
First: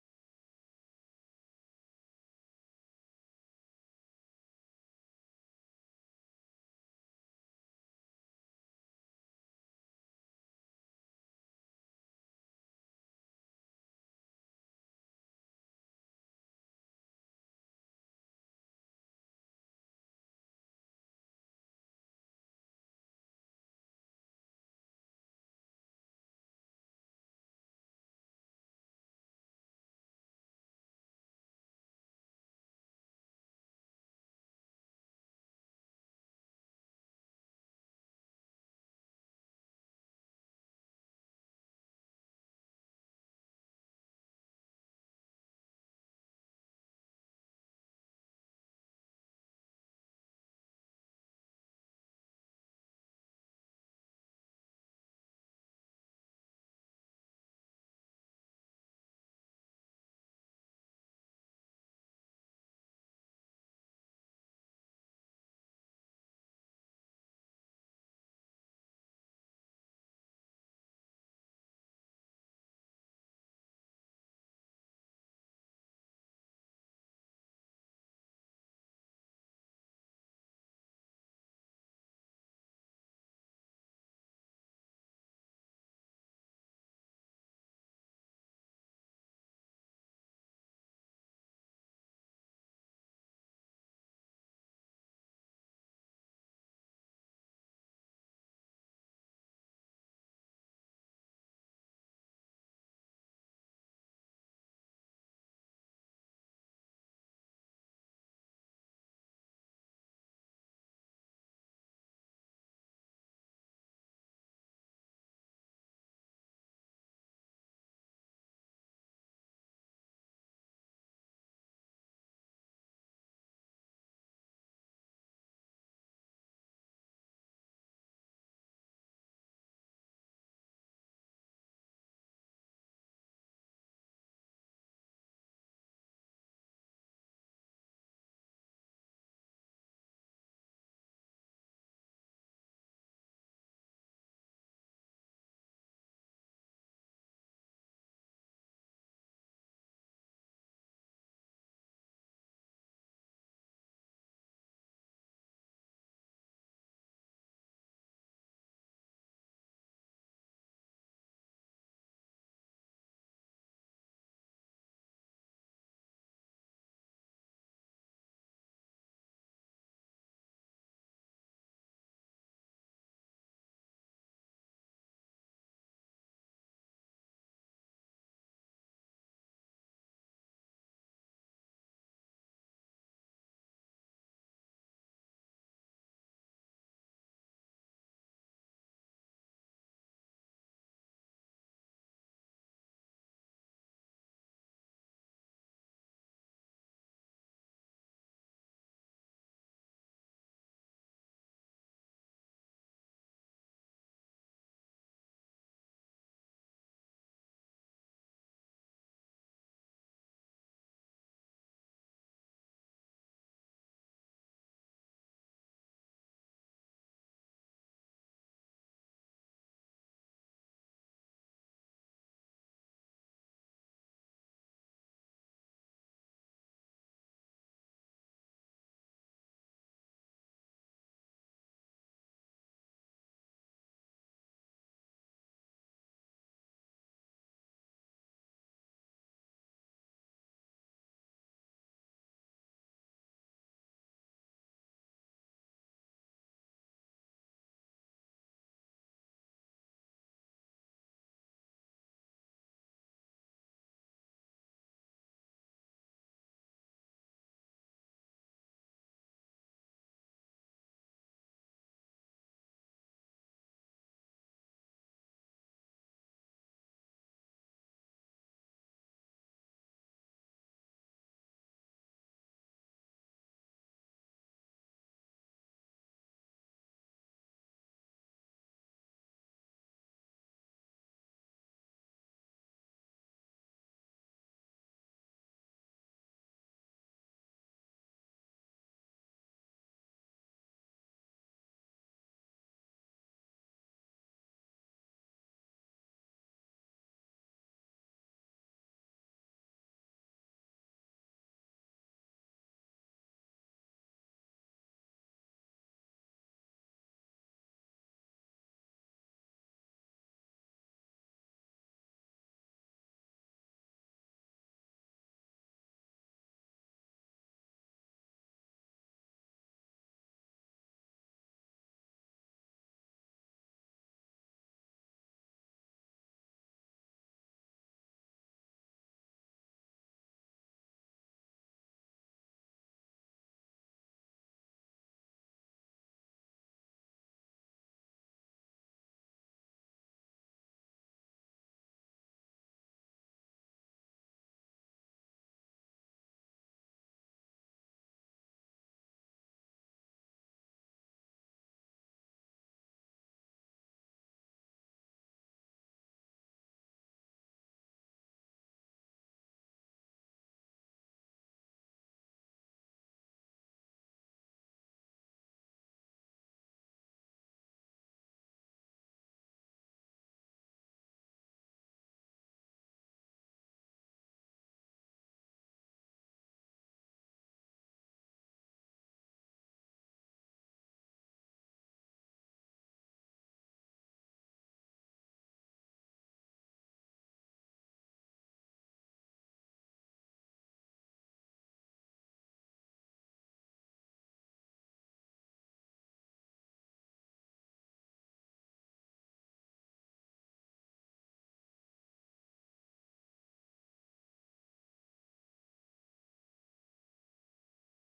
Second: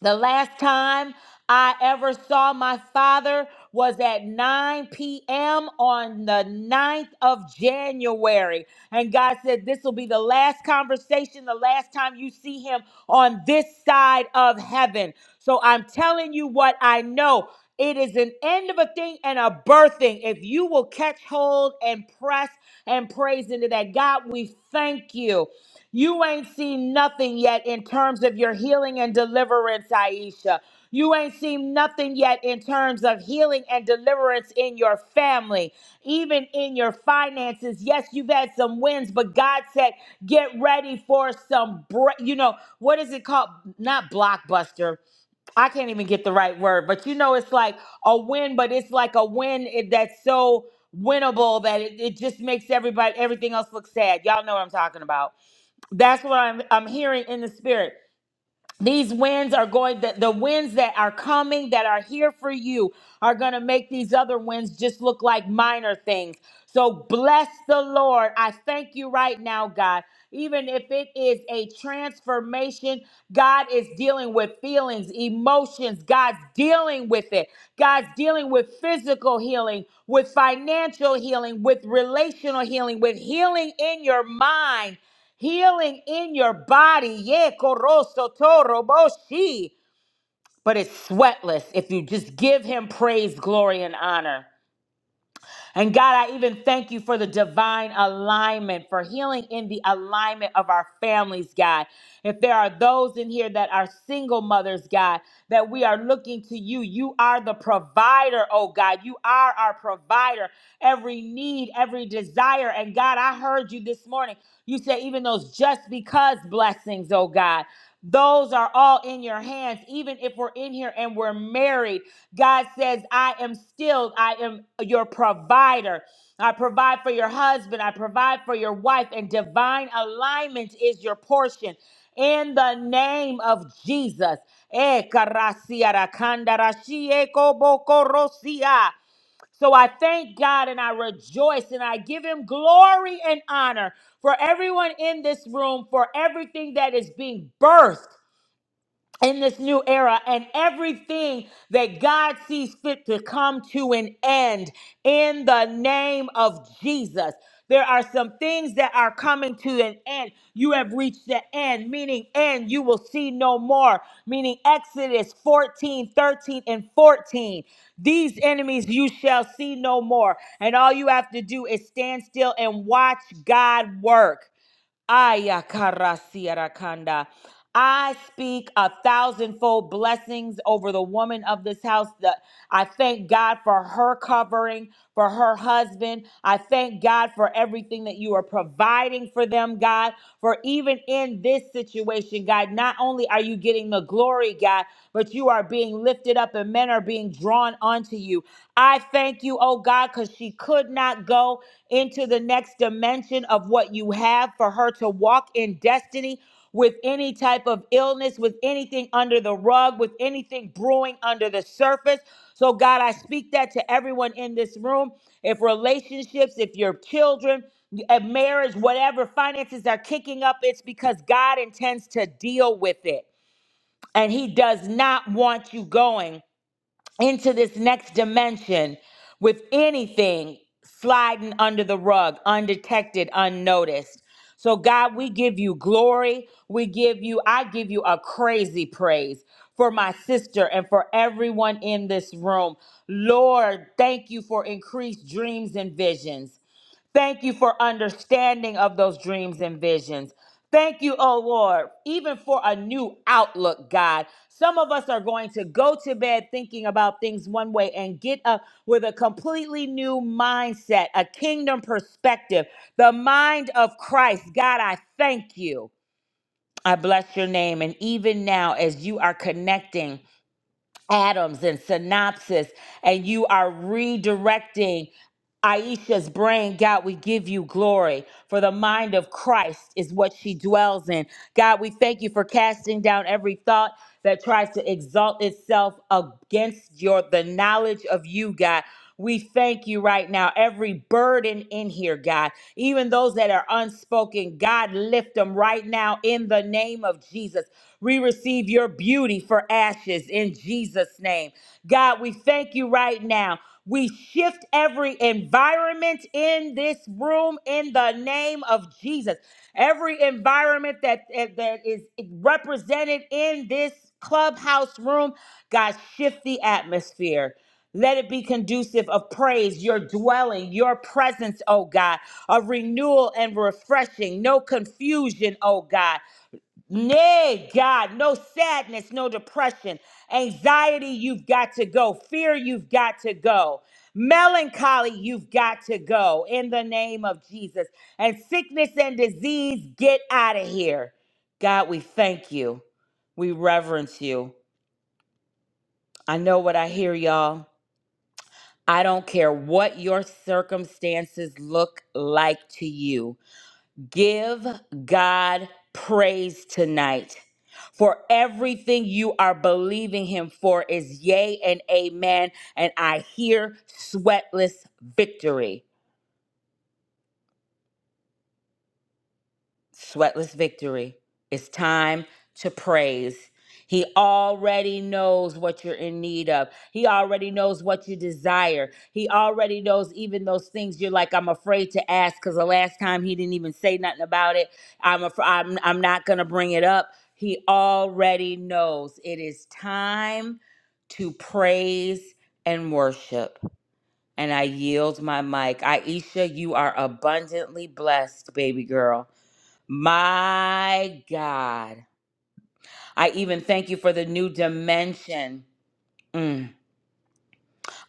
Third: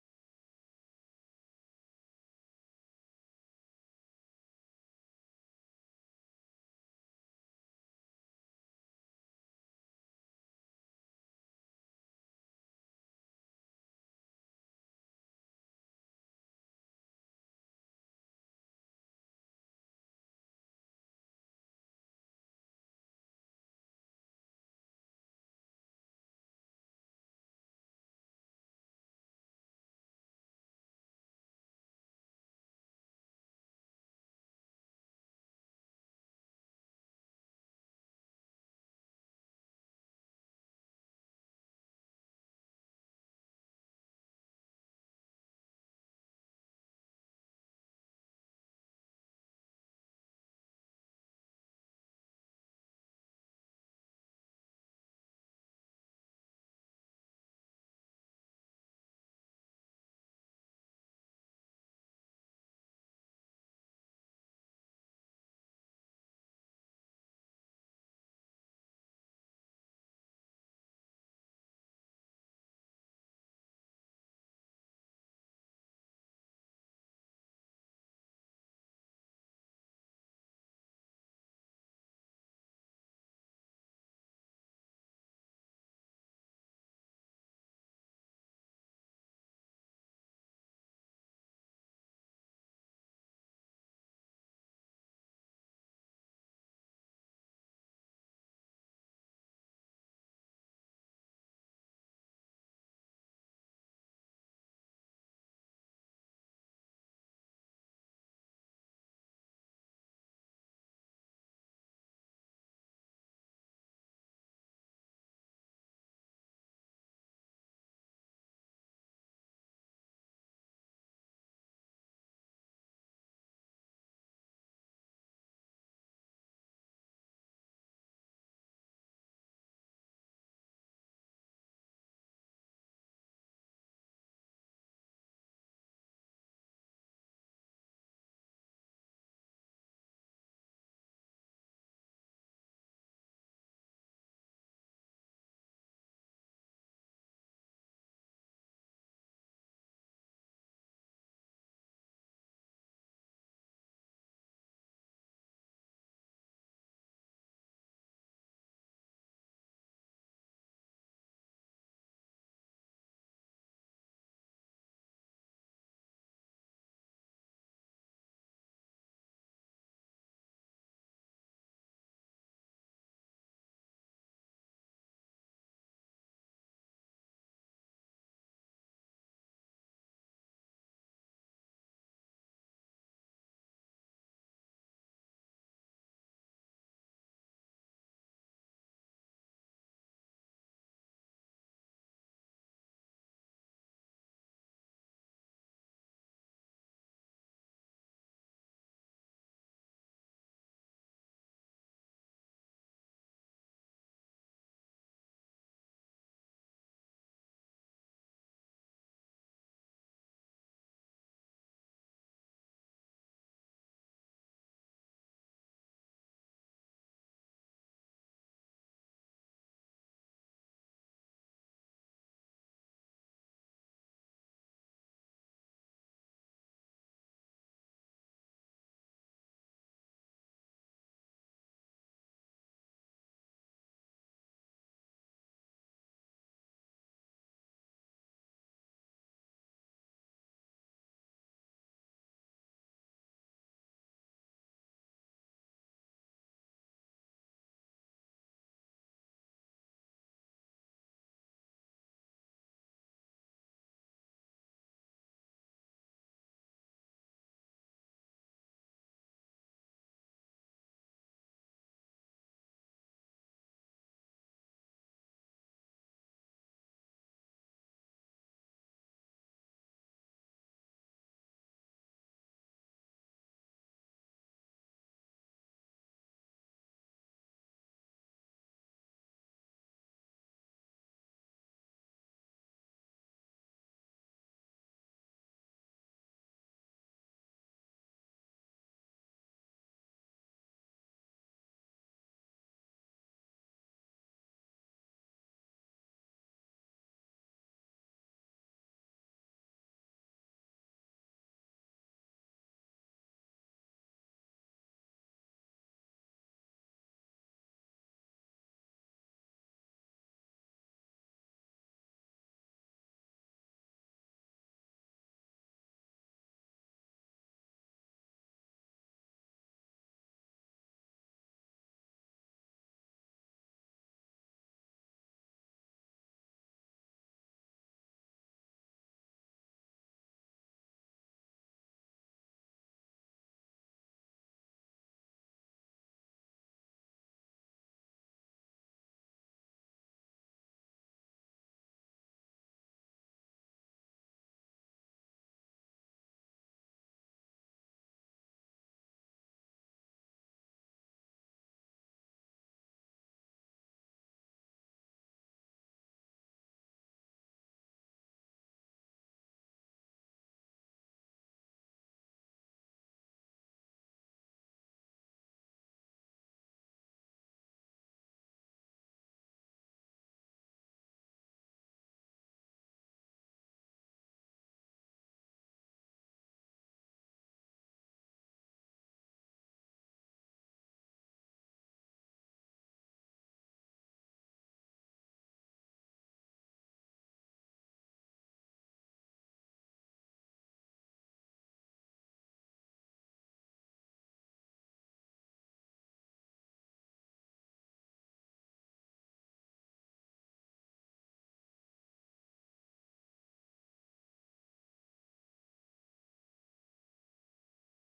[SPEAKER 2] The last time I ever saw my father was at 9 p.m. on the 9th of January. And God said, This will be the last conversation, the last time you see him on this side of heaven. So I'm telling you what I know. It is an end of a thing and a birthing. If you will catch hold and press and praise into that, God, we thank you. You ain't seen nothing yet in terms of your healing and deliverance, Aisha. You ain't seen nothing yet in terms of healing and deliverance in your family, even in your finances. Yes, you've had some wins, but God said, get ready for some, bre- you know, what is it called? Not blockbuster. I can't even get the right word, but you know, it's like a win, but it's like a win it- that's so winnable that it, it just makes everybody, everything else look sad. Y'all know what I'm talking about. That's what I'm I'm hearing in the spirit. These winds are going the, the winds that are coming that are here for you are going to make these other winds just look like minor things. So bless the Lord. I thank you right now, God. Even if it is a transformation, God is dealing with feelings, emotions. God's dealing with it. God's dealing with physical healing, with financial healing, with relational healing, with healing in your mind healing in your body. Yeah, koroso toro boshi. But it's sweatless if you just give him praise, glory, and honor. And God, I even thank you for the divine alignment, for healing in the alignment of our families, God. If there are those in here that are single mothers, God, that we are looking to you. You are the provider, oh God. You are our provider. Every need, every desire. And God, I heard you this morning. You said even those just because blessings, oh God. Those are all in your hands, even if we're in here and we're married. God says, I am still, I am your provider. I provide for your husband, I provide for your wife, and divine alignment is your portion. In the name of Jesus. Eh, karasia ra kandara eh, kobo So I thank God and I rejoice and I give him glory and honor for everyone in this room, for everything that is being birthed in this new era and everything that God sees fit to come to an end in the name of Jesus. There are some things that are coming to an end. You have reached the end, meaning end, you will see no more, meaning Exodus 14, 13, and 14. These enemies you shall see no more. And all you have to do is stand still and watch God work. Ayakarasiarakanda. I speak a thousandfold blessings over the woman of this house. That I thank God for her covering, for her husband. I thank God for everything that you are providing for them, God. For even in this situation, God, not only are you getting the glory, God, but you are being lifted up and men are being drawn onto you. I Thank you, oh God, because she could not go into the next dimension of what you have for her to walk in destiny with any type of illness, with anything under the rug, with anything brewing under the surface. So, God, I speak that to everyone in this room. If relationships, if your children, a marriage, whatever finances are kicking up, it's because God intends to deal with it. And He does not want you going into this next dimension with anything sliding under the rug, undetected, unnoticed. So, God, we give you glory. We give you, I give you a crazy praise for my sister and for everyone in this room. Lord, thank you for increased dreams and visions. Thank you for understanding of those dreams and visions. Thank you, oh Lord, even for a new outlook, God. Some of us are going to go to bed thinking about things one way and get up with a completely new mindset, a kingdom perspective, the mind of Christ. God, I thank you. I bless your name. And even now, as you are connecting atoms and synopsis, and you are redirecting Aisha's brain, God, we give you glory for the mind of Christ is what she dwells in. God, we thank you for casting down every thought that tries to exalt itself against your the knowledge of you, God. We thank you right now. Every burden in here, God, even those that are unspoken, God, lift them right now in the name of Jesus. We receive your beauty for ashes in Jesus' name. God, we thank you right now. We shift every environment in this room in the name of Jesus. Every environment that, eh, that is represented in this clubhouse room, God, shift the atmosphere. Let it be conducive of praise, your dwelling, your presence, oh God, a renewal and refreshing, no confusion, oh God. Nay, God, no sadness, no depression. Anxiety, you've got to go. Fear, you've got to go. Melancholy, you've got to go in the name of Jesus. And sickness and disease, get out of here. God, we thank you. We reverence you. I know what I hear, y'all. I don't care what your circumstances look like to you. Give God praise tonight. For everything you are believing him for is yea and amen. And I hear sweatless victory. Sweatless victory. It's time to praise. He already knows what you're in need of. He already knows what you desire. He already knows even those things you're like, I'm afraid to ask because the last time he didn't even say nothing about it. I'm, af- I'm, I'm not going to bring it up. He already knows it is time to praise and worship. And I yield my mic. Aisha, you are abundantly blessed, baby girl. My God. I even thank you for the new dimension. Mm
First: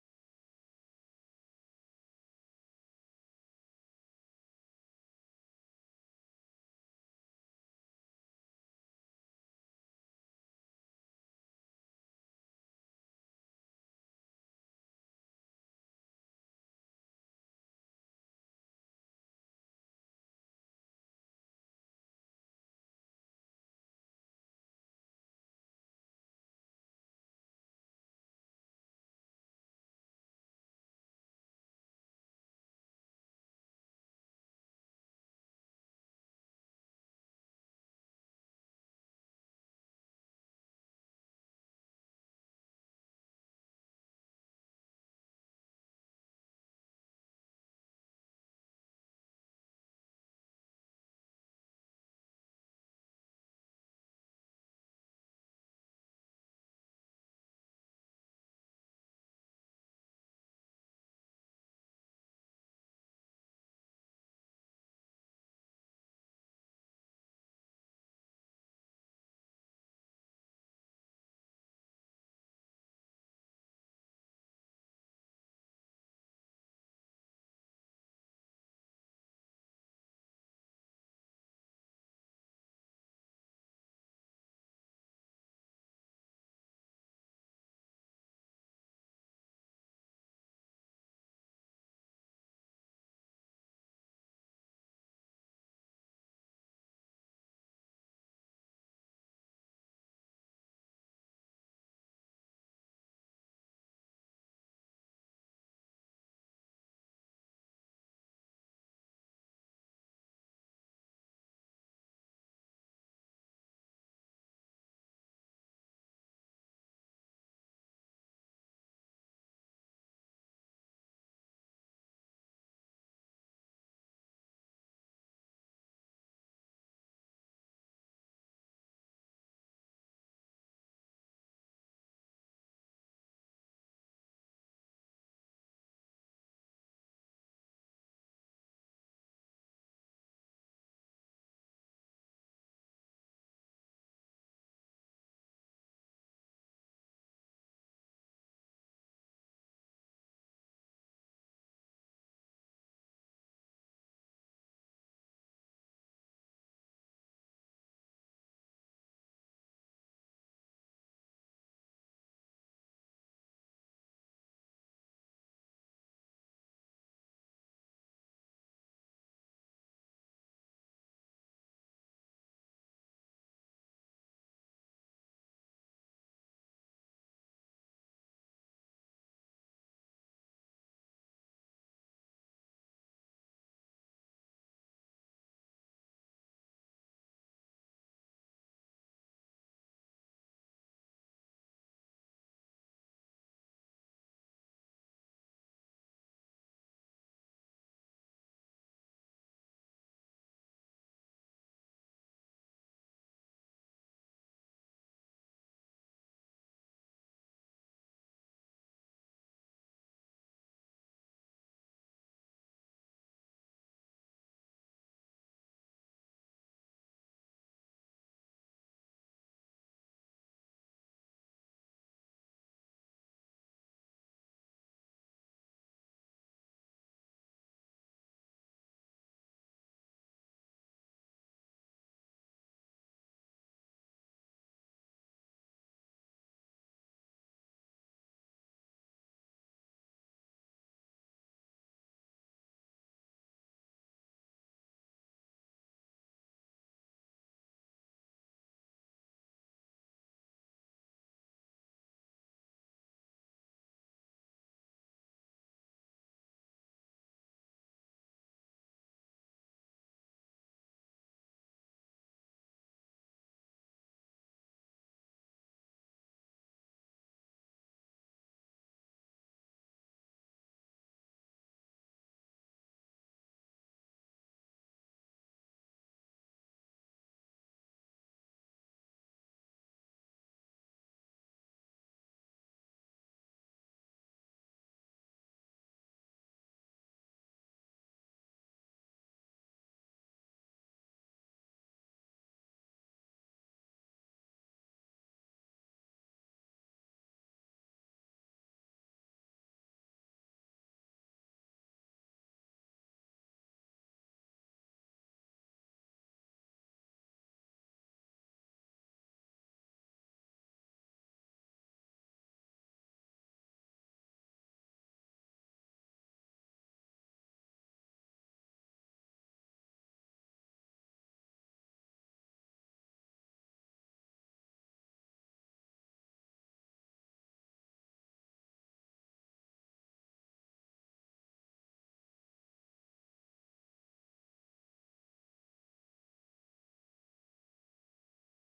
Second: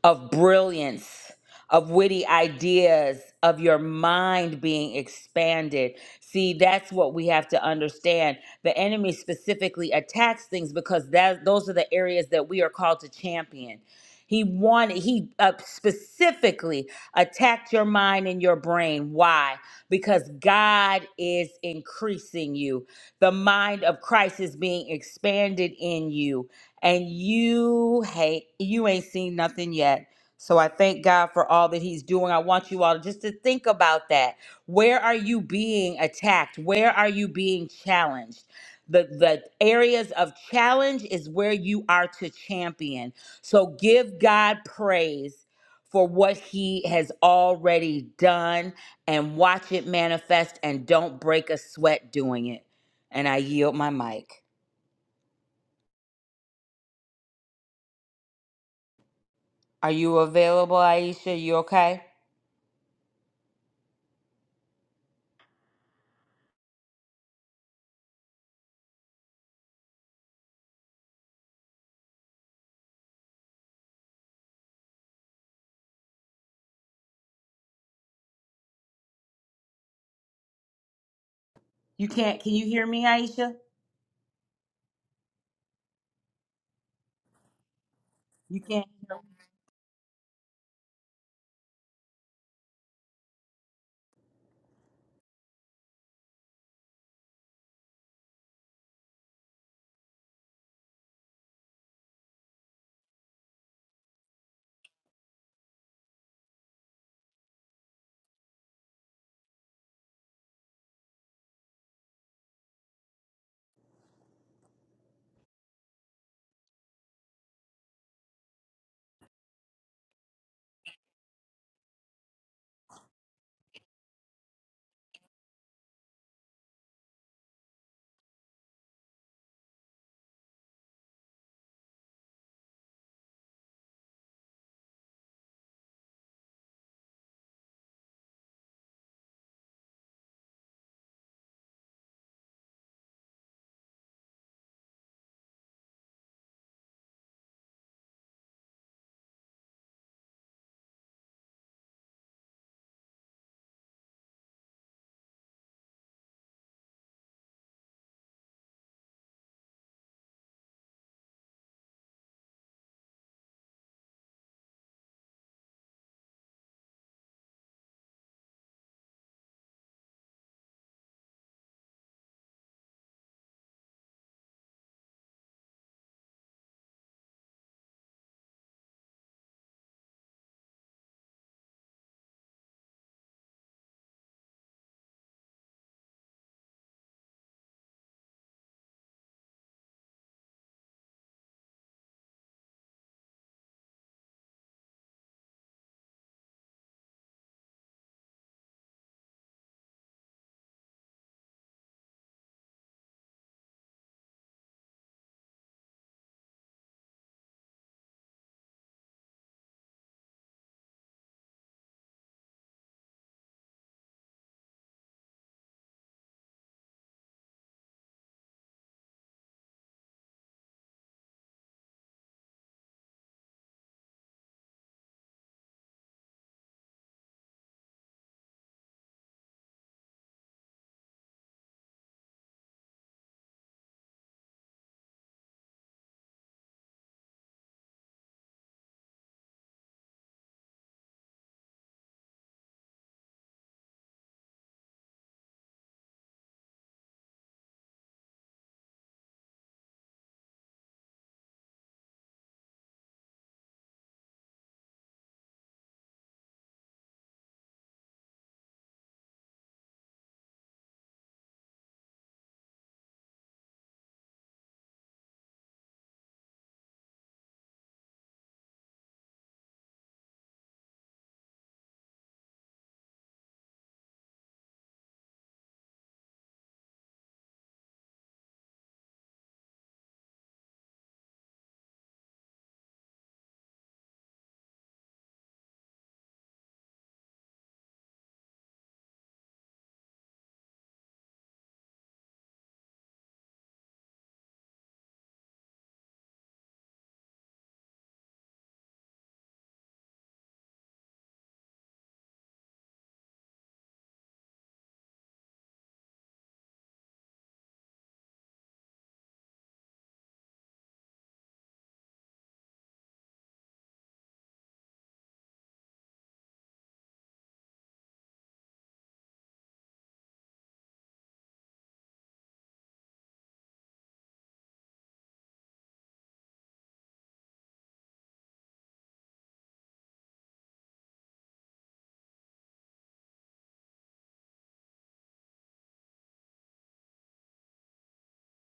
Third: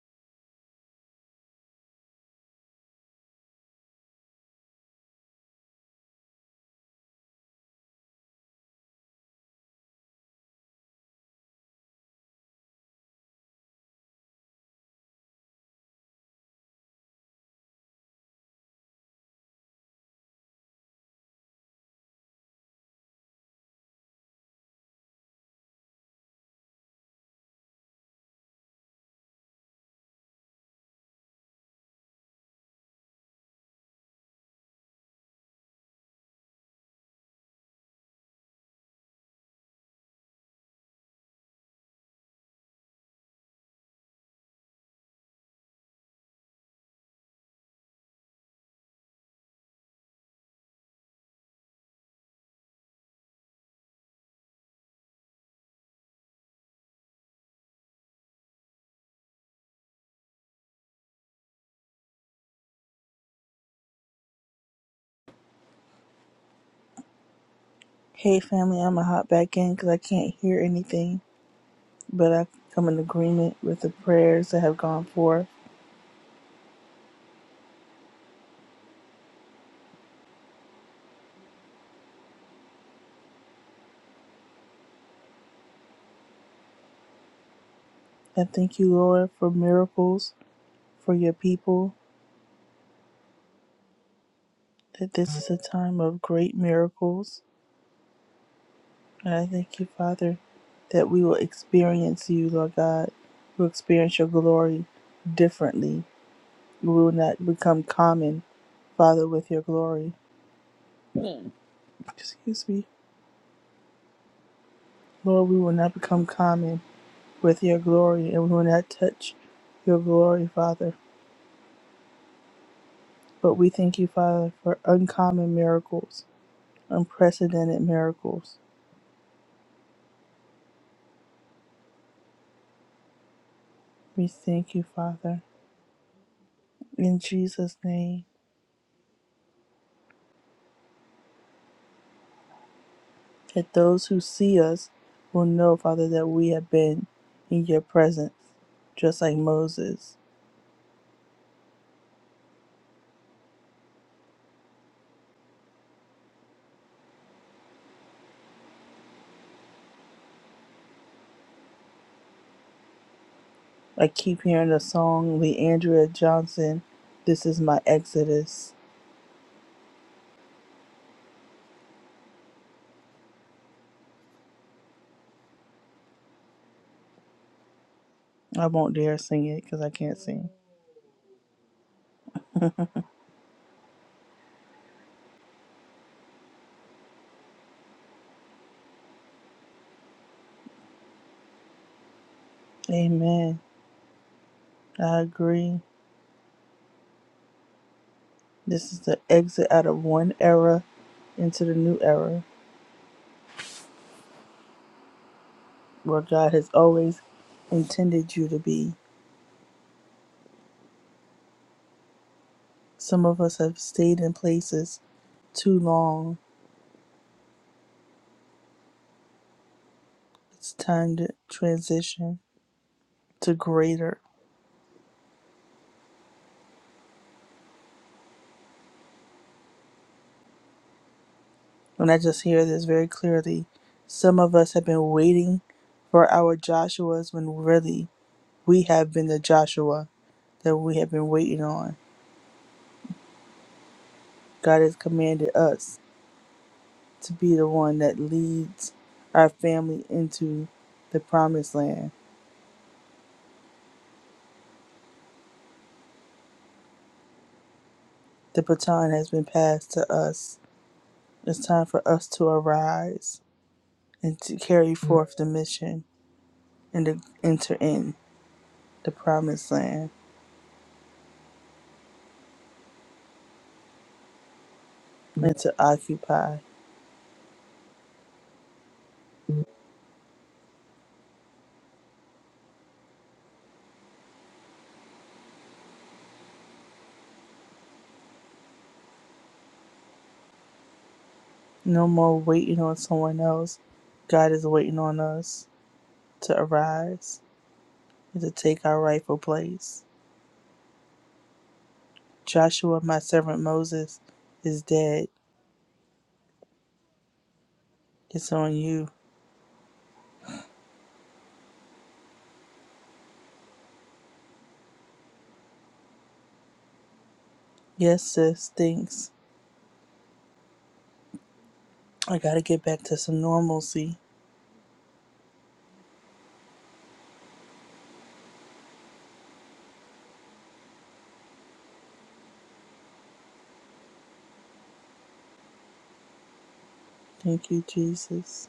[SPEAKER 2] of brilliance, of witty ideas, of your mind being expanded. See, that's what we have to understand. The enemy specifically attacks things because that those are the areas that we are called to champion. He wanted, he uh, specifically attacked your mind and your brain. Why? Because God is increasing you. The mind of Christ is being expanded in you and you hate you ain't seen nothing yet. So I thank God for all that he's doing. I want you all just to think about that. Where are you being attacked? Where are you being challenged? The the areas of challenge is where you are to champion. So give God praise for what he has already done and watch it manifest and don't break a sweat doing it. And I yield my mic. Are you available, Aisha? You okay?
[SPEAKER 1] Hey, family, I'm gonna hop back in because I can't hear anything. but I come in agreement with the prayers that have gone forth.
[SPEAKER 2] You can't. Can you hear me, Aisha?
[SPEAKER 1] I
[SPEAKER 2] You
[SPEAKER 1] thank
[SPEAKER 2] can't.
[SPEAKER 1] you, Lord, for miracles for your people, that this is a time of great miracles. And I thank you, Father, that we will experience you, Lord God. We'll experience your glory differently. We will not become common, Father, with your glory. Excuse me. Lord, we will not become common with your glory, and we will not touch your glory, Father. But we thank you, Father, for uncommon miracles, unprecedented miracles. We thank you, Father, in Jesus' name, that those who see us will know, Father, that we have been in your presence, just like Moses. I keep hearing the song, Leandria Johnson, This is My Exodus. I won't dare sing it because I can't sing. *laughs* Amen. I agree. This is the exit out of one era into the new era. where God has always intended you to be. Some of us have stayed in places too long. It's time to transition to greater. And I just hear this very clearly. Some of us have been waiting for our Joshuas when really we have been the Joshua that we have been waiting on. God has commanded us to be the one that leads our family into the promised land. The baton has been passed to us It's time for us to arise and to carry forth the mission and to enter in the promised land and to occupy. No more waiting on someone else. God is waiting on us to arise and to take our rightful place. Joshua, my servant Moses, is dead. It's on you. Yes, sis, thanks. I gotta get back to some normalcy. Thank you, Jesus.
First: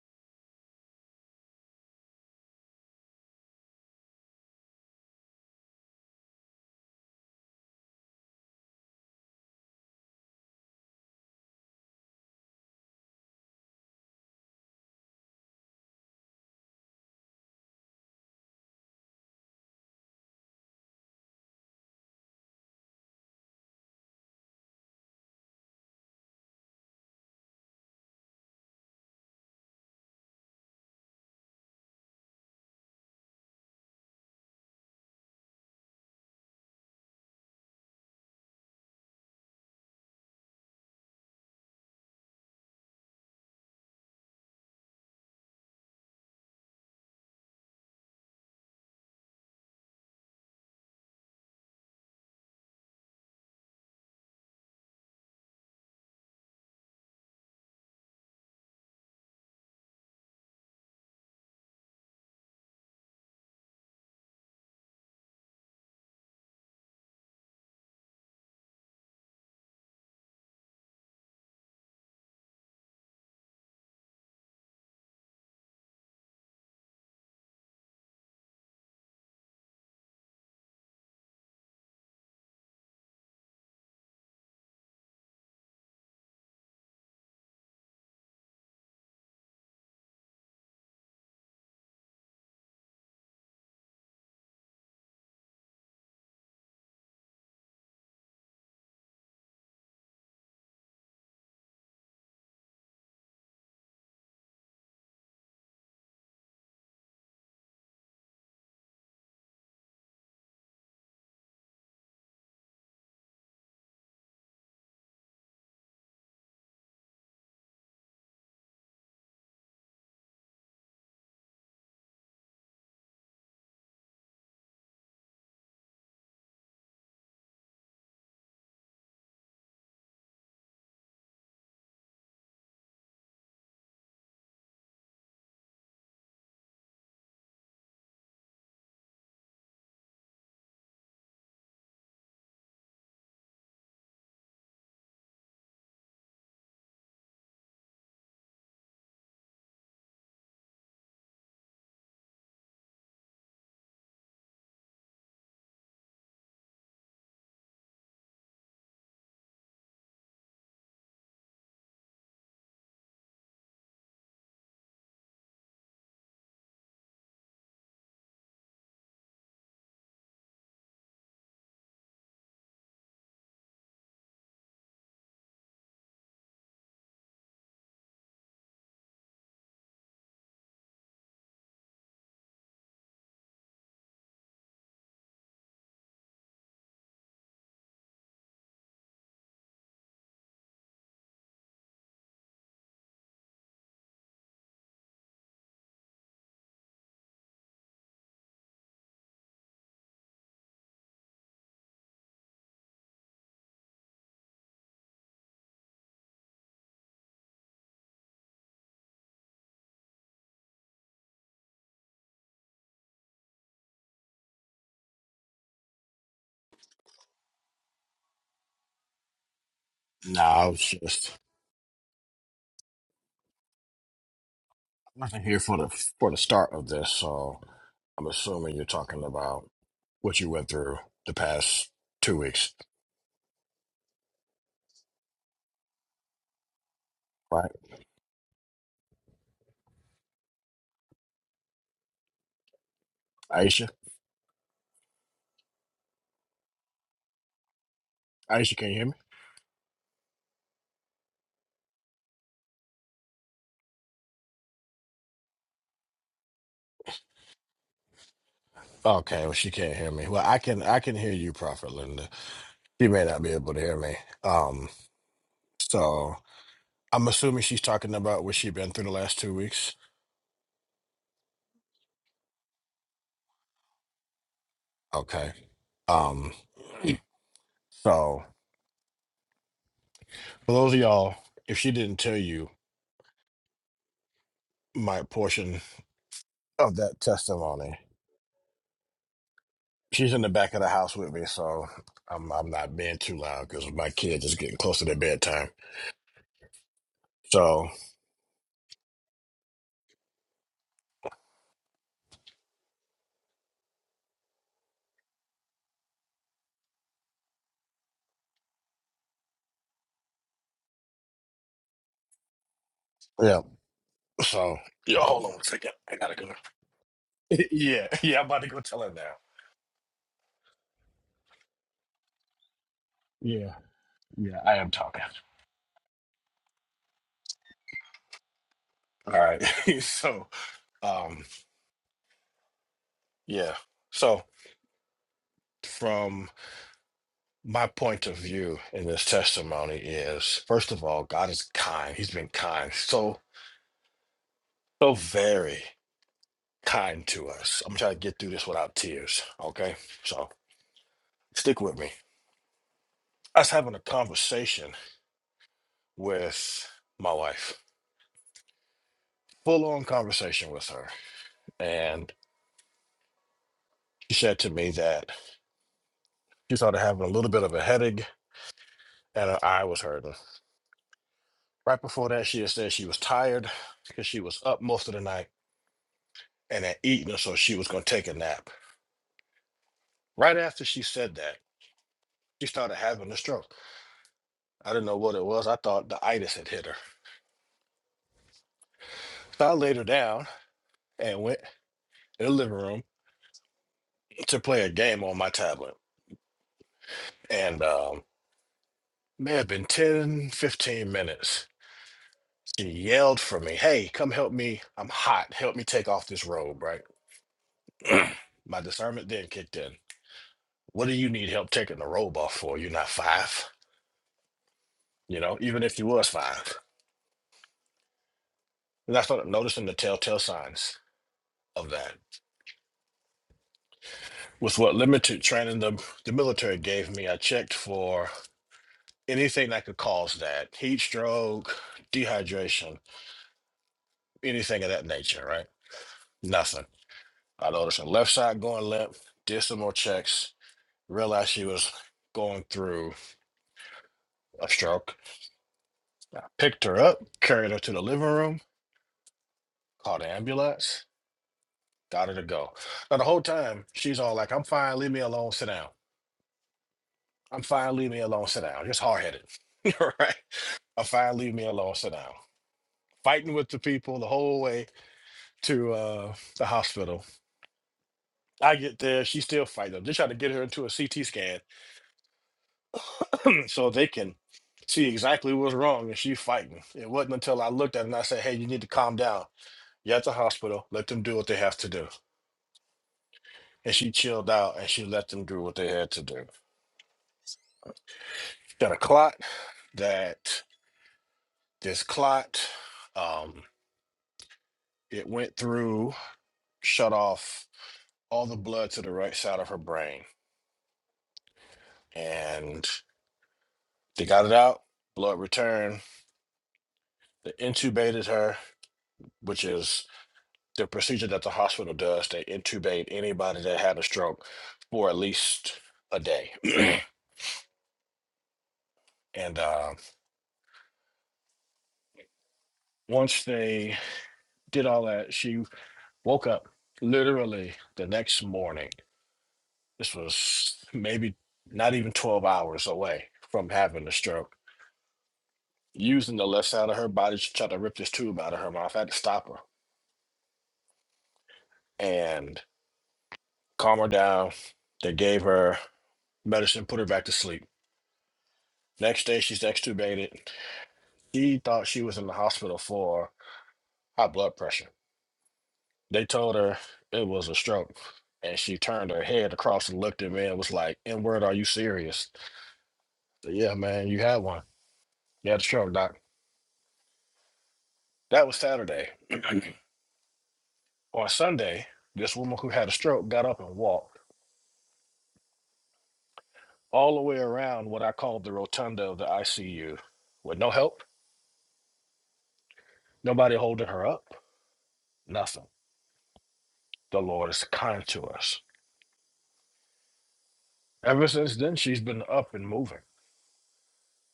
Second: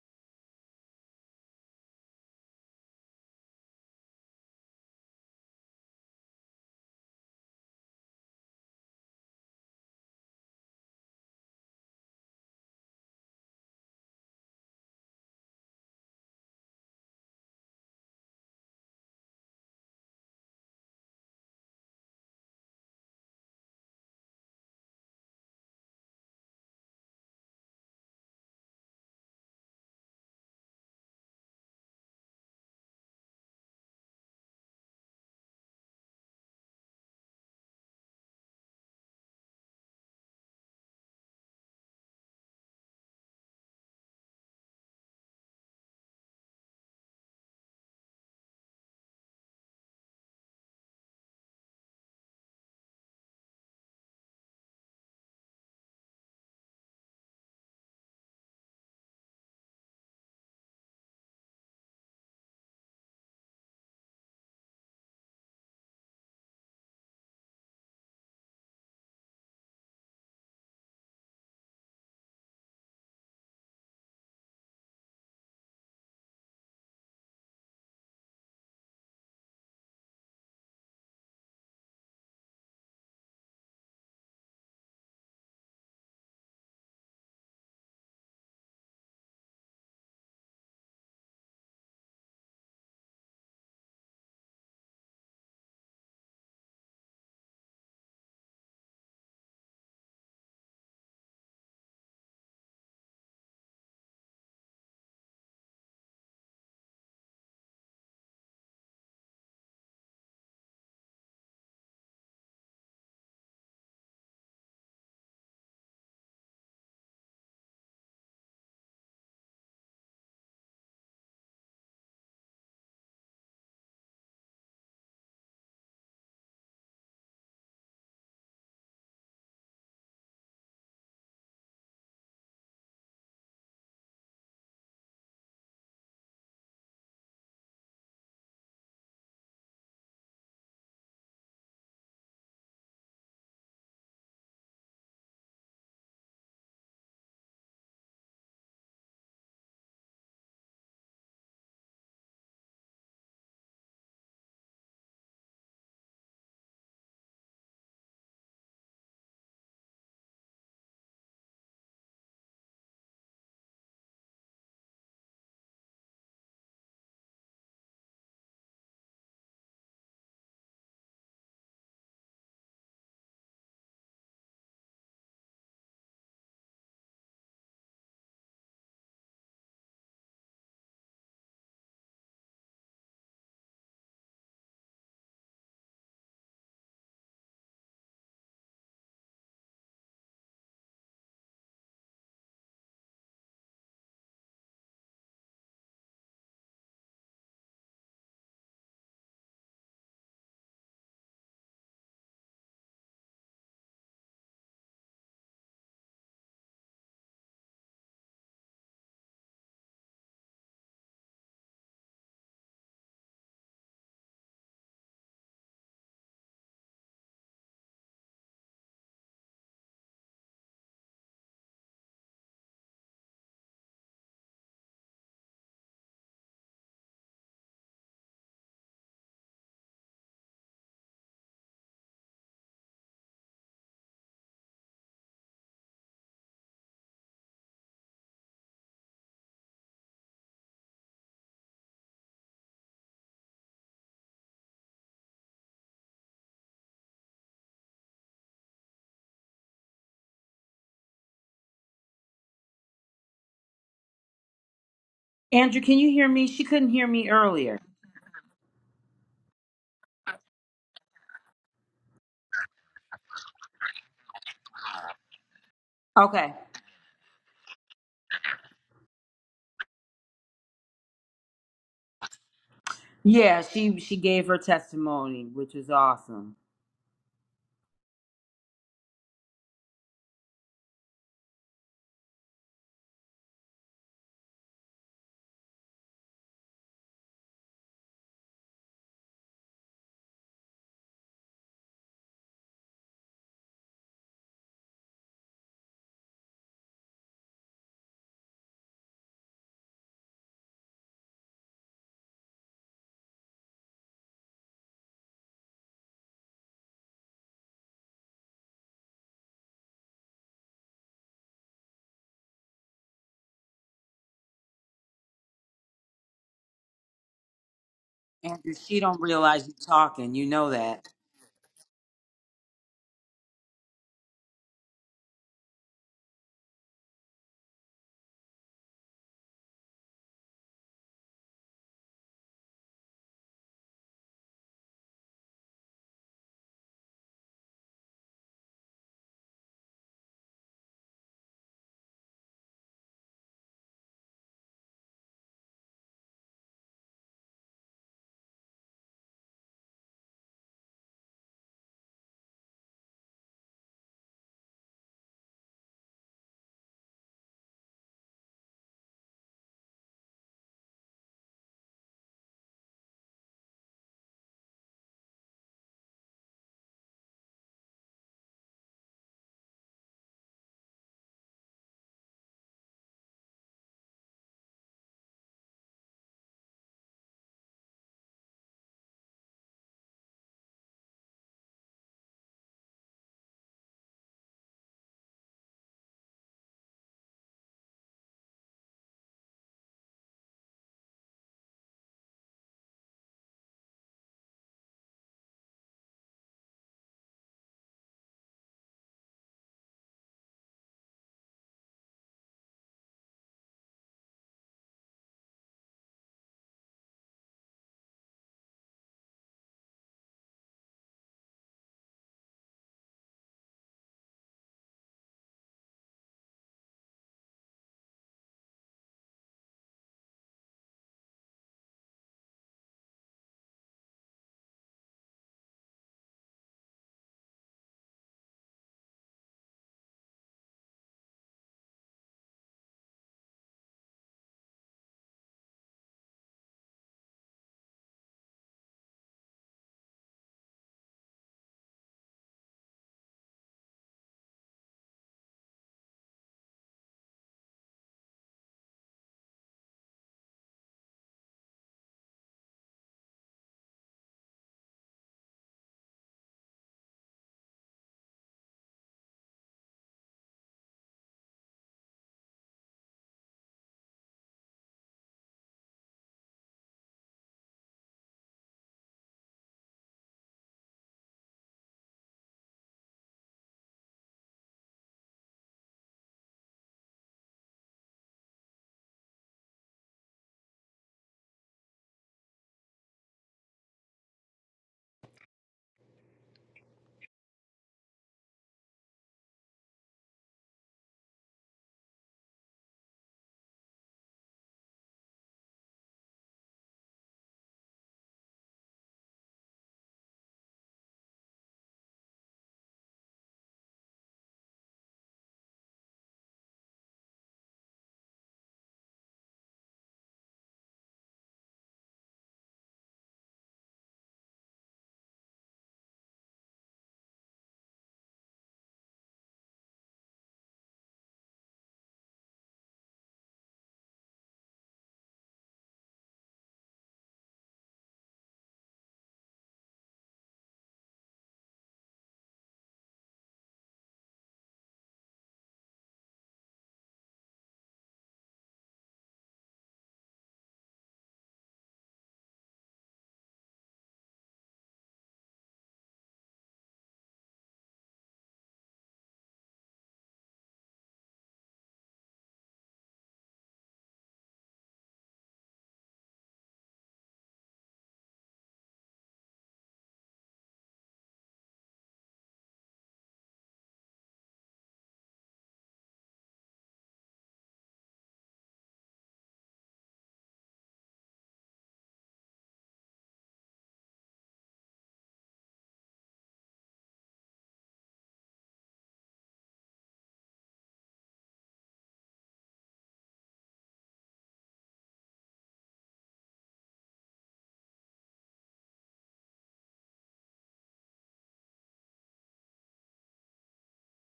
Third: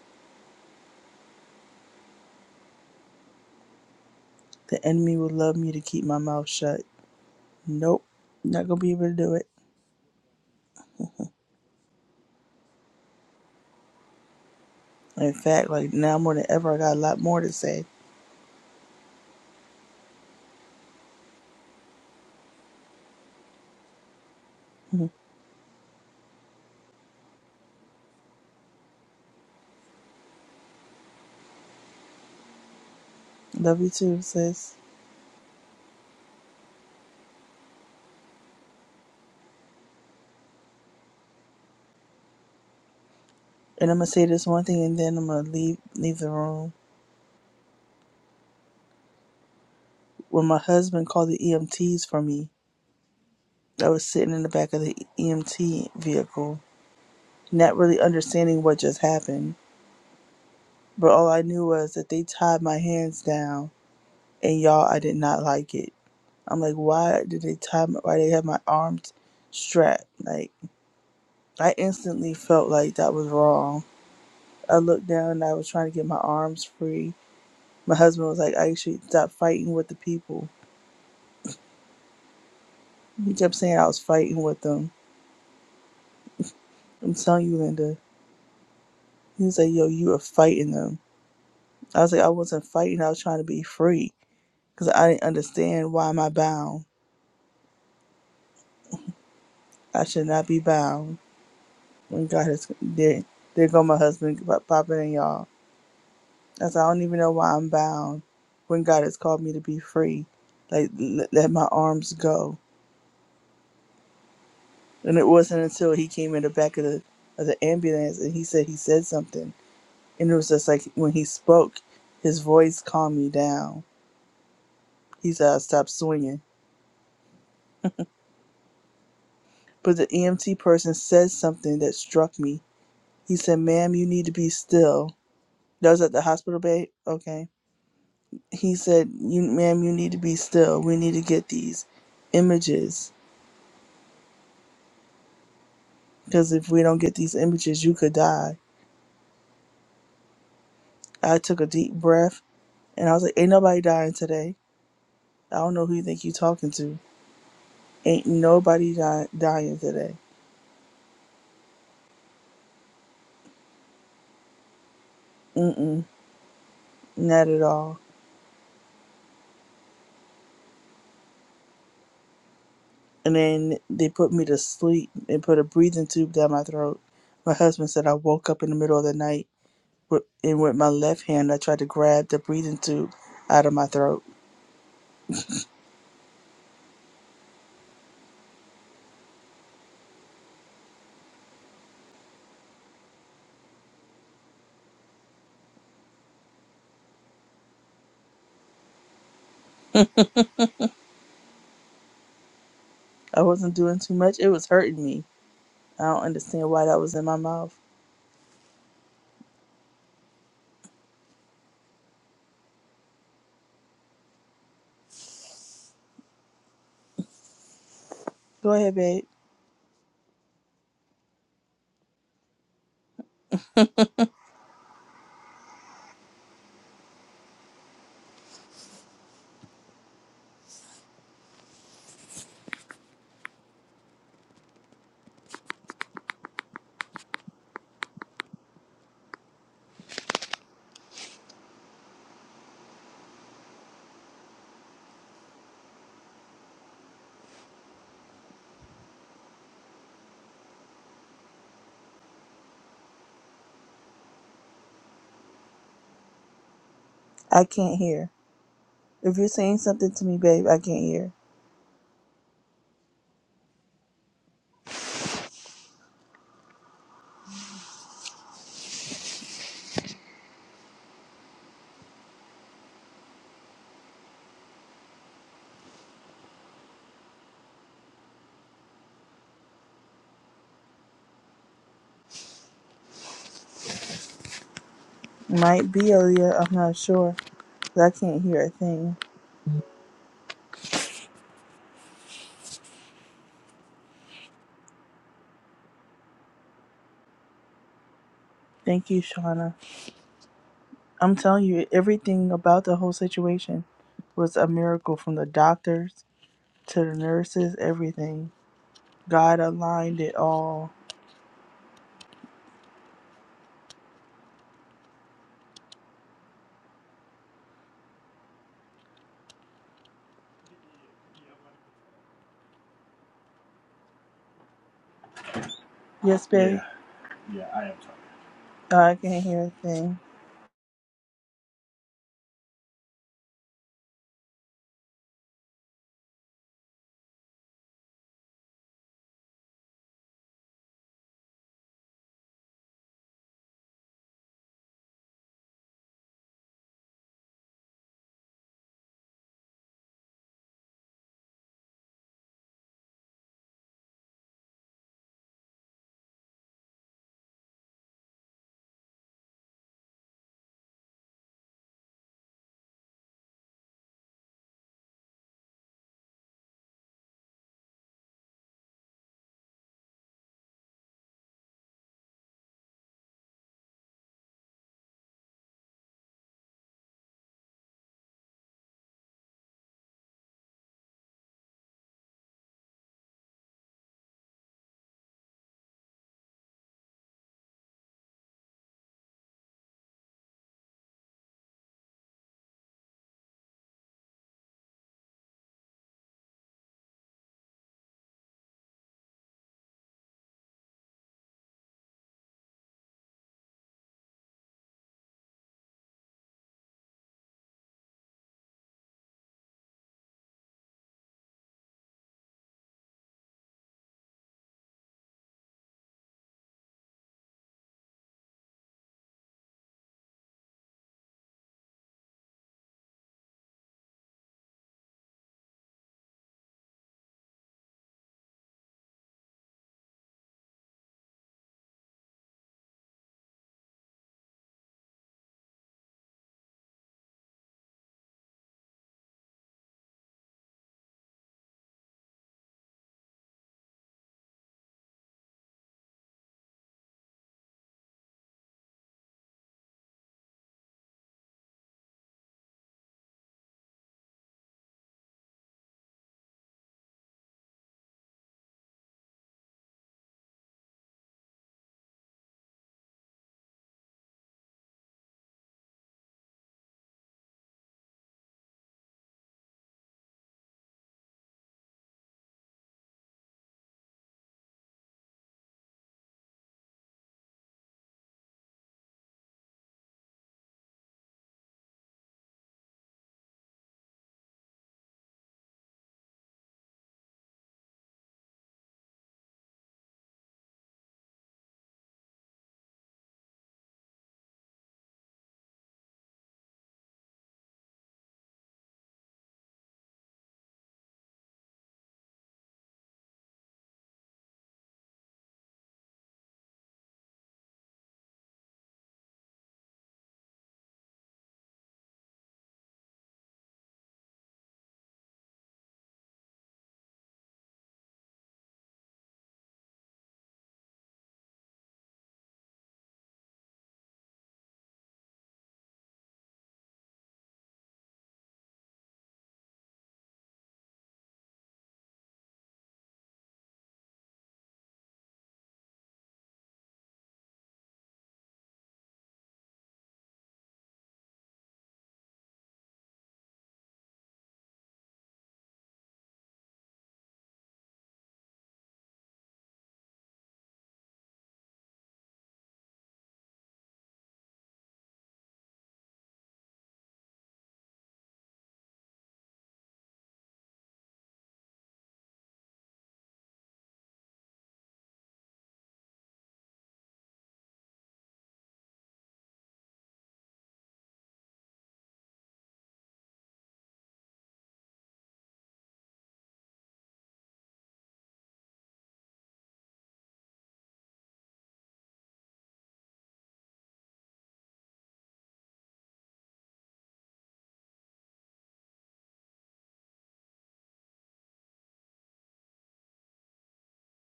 [SPEAKER 1] The enemy would love me to keep my mouth shut. Nope, not gonna be able to do it. In fact, like now more than ever, I got a lot more to say. *laughs* Love you too, sis. And I'm gonna say this one thing, and then I'm gonna leave leave the room. When my husband called the EMTs for me, I was sitting in the back of the EMT vehicle, not really understanding what just happened. But all I knew was that they tied my hands down, and y'all, I did not like it. I'm like, why did they tie? My, why they have my arms strapped? Like, I instantly felt like that was wrong I looked down and I was trying to get my arms free. My husband was like, I should stop fighting with the people. He kept saying I was fighting with them. I'm telling you, Linda. He was like, Yo, you were fighting them. I was like, I wasn't fighting. I was trying to be free because I didn't understand why am I bound. I should not be bound. When God has there, there go my husband pop- popping in y'all. I said, I don't even know why I'm bound. When God has called me to be free, like let my arms go. And it wasn't until he came in the back of the of the ambulance and he said he said something. And it was just like when he spoke, his voice calmed me down. He said I stopped swinging. But the EMT person said something that struck me. He said, "Ma'am, you need to be still." That was at the hospital bay. Okay. He said, "You, ma'am, you need to be still. We need to get these images because if we don't get these images, you could die." I took a deep breath and I was like, "Ain't nobody dying today. I don't know who you think you're talking to." Ain't nobody di- dying today. Mm-mm, not at all. And then they put me to sleep and put a breathing tube down my throat. My husband said I woke up in the middle of the night with- and with my left hand I tried to grab the breathing tube out of my throat. I wasn't doing too much. It was hurting me. I don't understand why that was in my mouth. Go ahead, babe.
[SPEAKER 3] No, I was just I'm here for the for the start of this, so I'm assuming you're talking about what you went through the past two weeks, right? Aisha? Aisha, can you hear me?
[SPEAKER 2] Andrew, can you hear me? She couldn't hear me
[SPEAKER 1] I
[SPEAKER 2] earlier.
[SPEAKER 1] can't hear. If
[SPEAKER 3] Okay,
[SPEAKER 1] you're
[SPEAKER 3] well she
[SPEAKER 1] saying
[SPEAKER 3] can't hear
[SPEAKER 1] something to
[SPEAKER 3] me.
[SPEAKER 1] me,
[SPEAKER 3] Well I
[SPEAKER 1] babe, I
[SPEAKER 3] can I
[SPEAKER 1] can't
[SPEAKER 3] can
[SPEAKER 1] hear.
[SPEAKER 3] hear you, Prophet Linda. She may not be able to hear me. Um so
[SPEAKER 2] Okay.
[SPEAKER 3] I'm assuming she's talking about what she's been through the last two weeks.
[SPEAKER 2] Yeah, she she gave her testimony,
[SPEAKER 3] Okay.
[SPEAKER 2] which is
[SPEAKER 3] Um
[SPEAKER 2] awesome.
[SPEAKER 3] so for those of y'all, if she didn't tell you my portion
[SPEAKER 1] Might be Aaliyah. I'm not
[SPEAKER 3] of that
[SPEAKER 1] sure.
[SPEAKER 3] testimony
[SPEAKER 1] But I can't hear a thing.
[SPEAKER 3] She's in the back of the house with me, so I'm I'm not being too loud because my kids is getting close to their bedtime. So
[SPEAKER 1] Thank you, Shauna. I'm telling you, everything about the whole situation was a miracle from the doctors to the nurses, everything. God aligned it all.
[SPEAKER 3] yeah, so yeah. Hold on one second. I gotta go. *laughs* yeah, yeah. I'm about to
[SPEAKER 2] Andrew,
[SPEAKER 3] go tell
[SPEAKER 2] she
[SPEAKER 3] her
[SPEAKER 2] don't
[SPEAKER 3] now.
[SPEAKER 2] realize you're talking. You know that.
[SPEAKER 3] Yeah, yeah. I am talking.
[SPEAKER 1] Yes, babe? Yeah, yeah, I am sorry. I
[SPEAKER 3] All
[SPEAKER 1] can't hear
[SPEAKER 3] right.
[SPEAKER 1] a
[SPEAKER 3] *laughs*
[SPEAKER 1] thing.
[SPEAKER 3] so um, yeah. So from my point of view in this testimony is first of all, God is kind. He's been kind. So so very kind to us. I'm trying to get through this without tears. Okay, so stick with me. I was having a conversation with my wife, full on conversation with her. And she said to me that she started having a little bit of a headache and her eye was hurting. Right before that, she had said she was tired because she was up most of the night and had eaten, so she was going to take a nap. Right after she said that, she started having a stroke. I didn't know what it was. I thought the itis had hit her. So I laid her down and went in the living room to play a game on my tablet. And um, May have been 10, 15 minutes. She yelled for me, Hey, come help me. I'm hot. Help me take off this robe, right? *clears throat* My discernment then kicked in. What do you need help taking the robe off for? You're not five, you know, even if you was five. And I started noticing the telltale signs of that. With what limited training the, the military gave me, I checked for anything that could cause that heat stroke, dehydration, anything of that nature, right? Nothing. I noticed her left side going limp, did some more checks, realized she was going through a stroke. I picked her up, carried her to the living room, called an ambulance, got her to go. Now, the whole time, she's all like, I'm fine, leave me alone, sit down. I'm fine, leave me alone, sit down. Just hard headed. *laughs* right? I'm fine, leave me alone, sit down. Fighting with the people the whole way to uh, the hospital. I get there, she's still fighting. them. They try to get her into a CT scan so they can see exactly what's wrong and she fighting. It wasn't until I looked at her and I said, Hey, you need to calm down. You're at the hospital, let them do what they have to do. And she chilled out and she let them do what they had to do. Got a clot that this clot, um, it went through, shut off all the blood to the right side of her brain. And they got it out, blood returned, they intubated her, which is the procedure that the hospital does, they intubate anybody that had a stroke for at least a day. *clears throat* and uh, once they did all that, she woke up literally the next morning. This was maybe not even 12 hours away from having the stroke. Using the left side of her body, she tried to rip this tube out of her mouth. I had to stop her and calm her down. They gave her medicine, put her back to sleep. Next day, she's extubated. She thought she was in the hospital for high blood pressure. They told her it was a stroke, and she turned her head across and looked at me and was like, "N word, are you serious?" I said, yeah, man, you had one. You had a stroke, doc. That was Saturday. On Sunday, this woman who had a stroke got up and walked all the way around what I called the rotunda of the ICU, with no help, nobody holding her up, nothing. The Lord is kind to us. Ever since then, she's been up and moving.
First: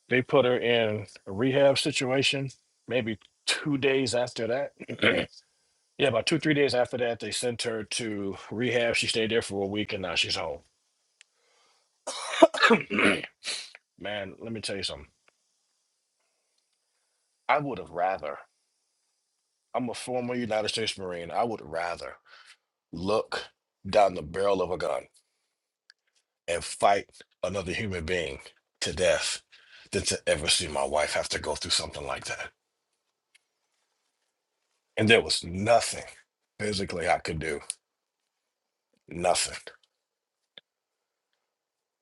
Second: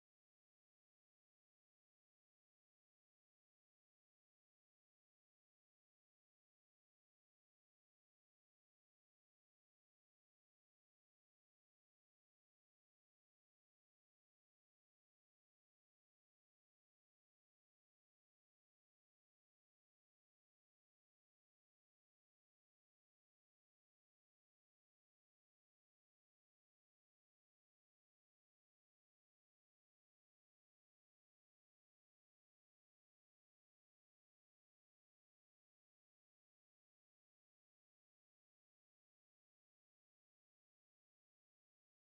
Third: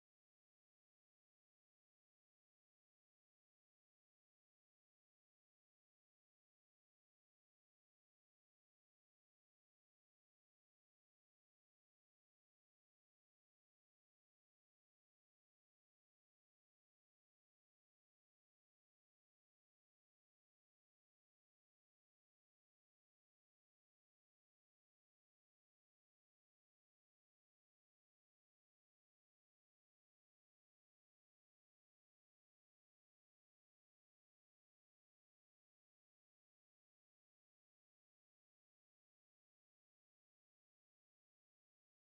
[SPEAKER 3] They put her in a rehab situation. Maybe two days after that, *clears throat* yeah, about two three days after that, they sent her to rehab. She stayed there for a week, and now she's home. *clears throat* Man, let me tell you something. I would have rather. I'm a former United States Marine. I would rather look down the barrel of a gun and fight another human being to death than to ever see my wife have to go through something like that. And there was nothing physically I could do. Nothing.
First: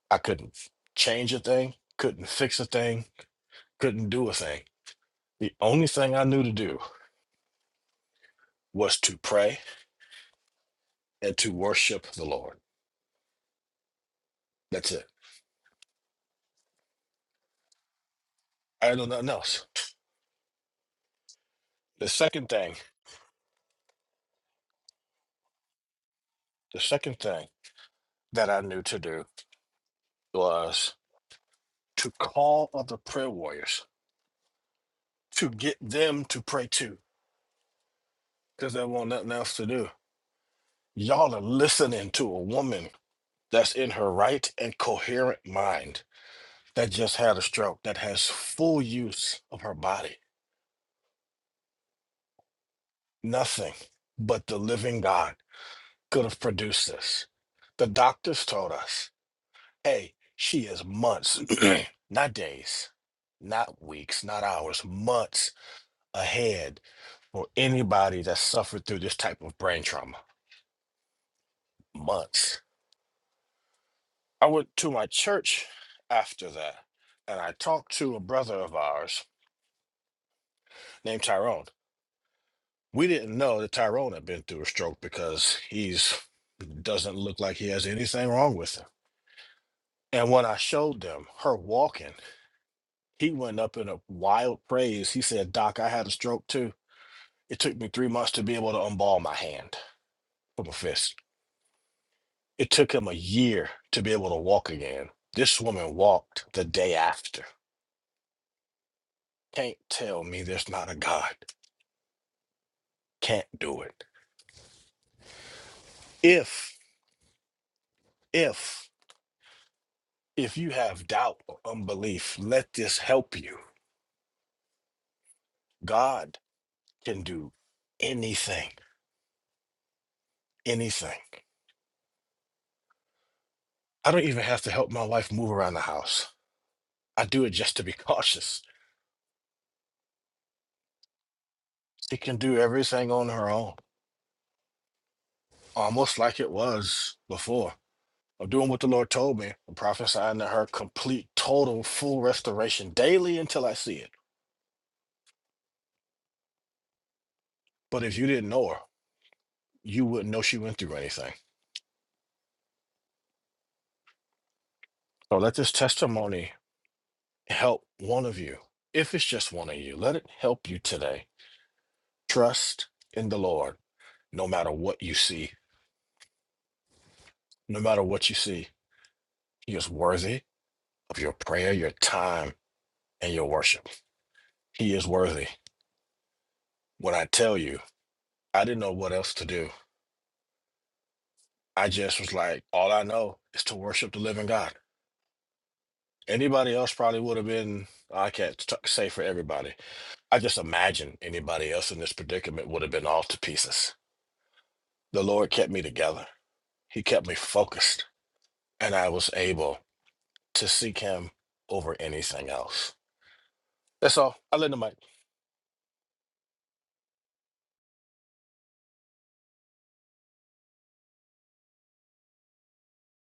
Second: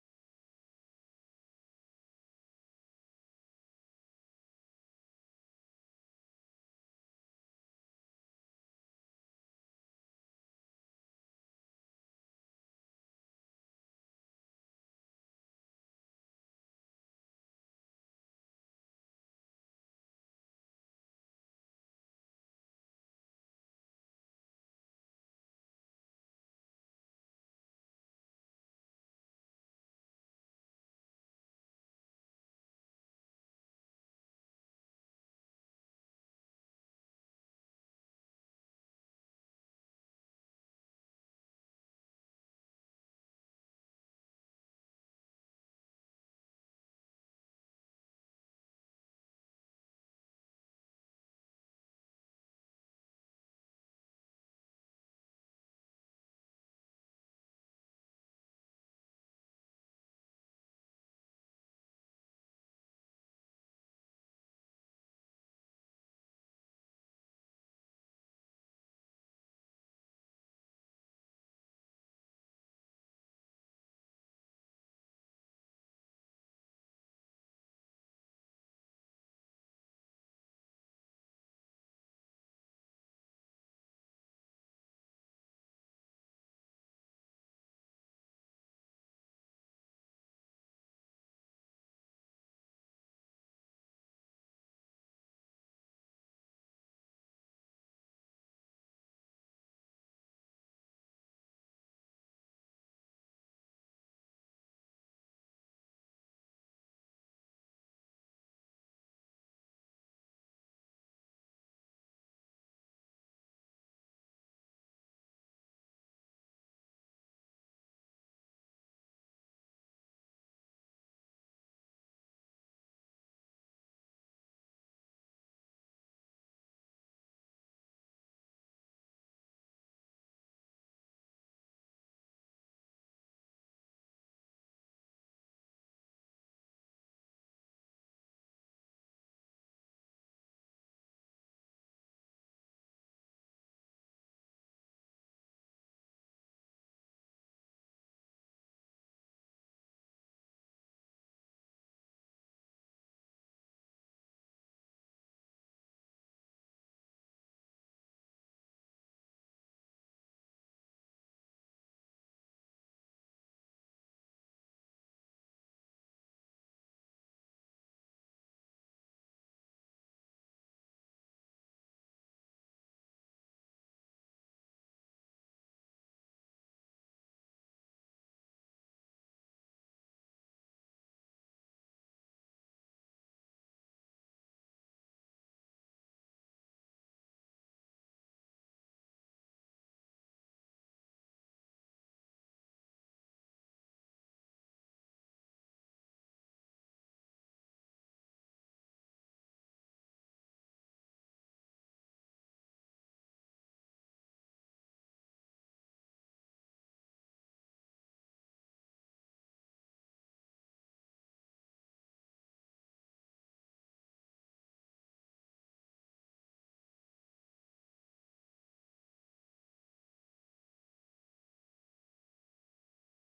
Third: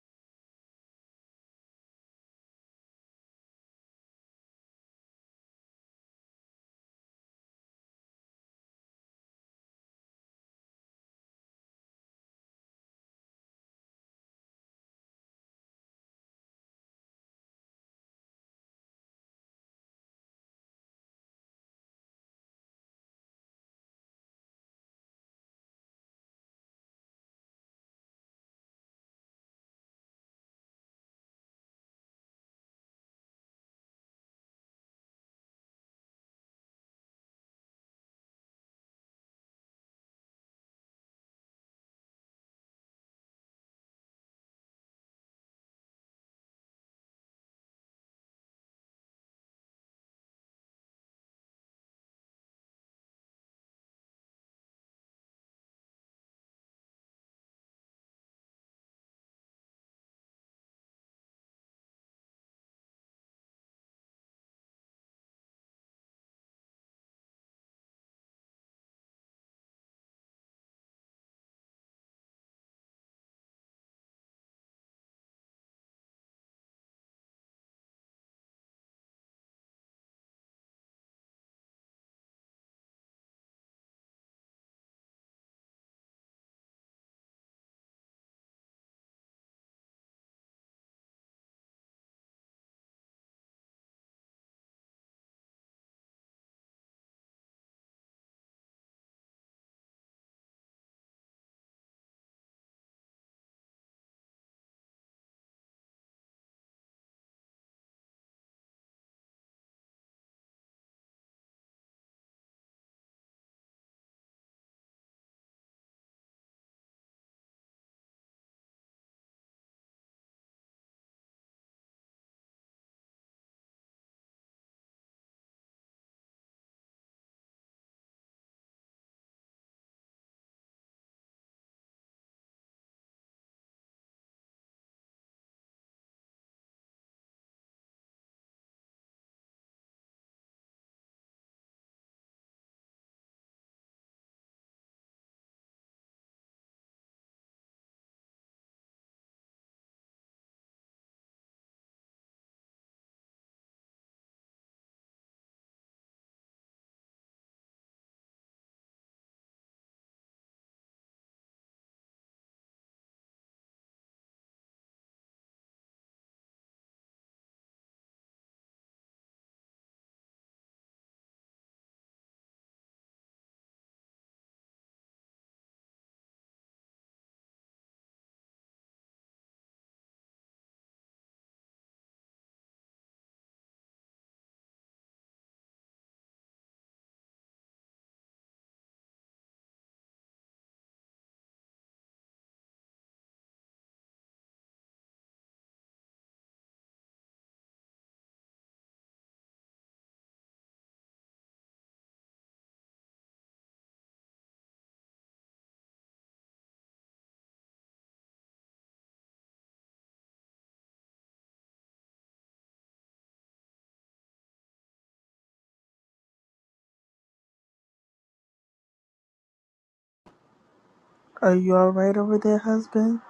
[SPEAKER 3] I couldn't change a thing, couldn't fix a thing, couldn't do a thing. The only thing I knew to do was to pray and to worship the Lord. That's it. I know nothing else. The second thing, the second thing that I knew to do was to call other prayer warriors to get them to pray too, because they want nothing else to do. Y'all are listening to a woman that's in her right and coherent mind that just had a stroke, that has full use of her body Nothing but the living God could have produced this. The doctors told us, hey, she is months, *clears throat* not days, not weeks, not hours, months ahead for anybody that suffered through this type of brain trauma. Months. I went to my church after that and I talked to a brother of ours named Tyrone. We didn't know that Tyrone had been through a stroke because he's doesn't look like he has anything wrong with him And when I showed them her walking, he went up in a wild praise. He said, Doc, I had a stroke too. It took me three months to be able to unball my hand from a fist. It took him a year to be able to walk again. This woman walked the day after. Can't tell me there's not a God. Can't do it. If, if, if you have doubt or unbelief, let this help you. God can do anything, anything. I don't even have to help my wife move around the house. I do it just to be *laughs* cautious. She can do everything on her own, almost like it was before. I'm doing what the Lord told me, and prophesying to her complete, total, full restoration daily until I see it. But if you didn't know her, you wouldn't know she went through anything. So let this testimony help one of you. If it's just one of you, let it help you today. Trust in the Lord, no matter what you see, no matter what you see. He is worthy of your prayer, your time, and your worship. He is worthy. When I tell you, I didn't know what else to do. I just was like, all I know is to worship the living God. Anybody else probably would have been, I can't t- say for everybody. I just imagine anybody else in this predicament would have been all to pieces. The Lord kept me together, He kept me focused, and I was able to seek Him over anything else. That's all. I lend the mic.
[SPEAKER 1] Are you alright over there, husband?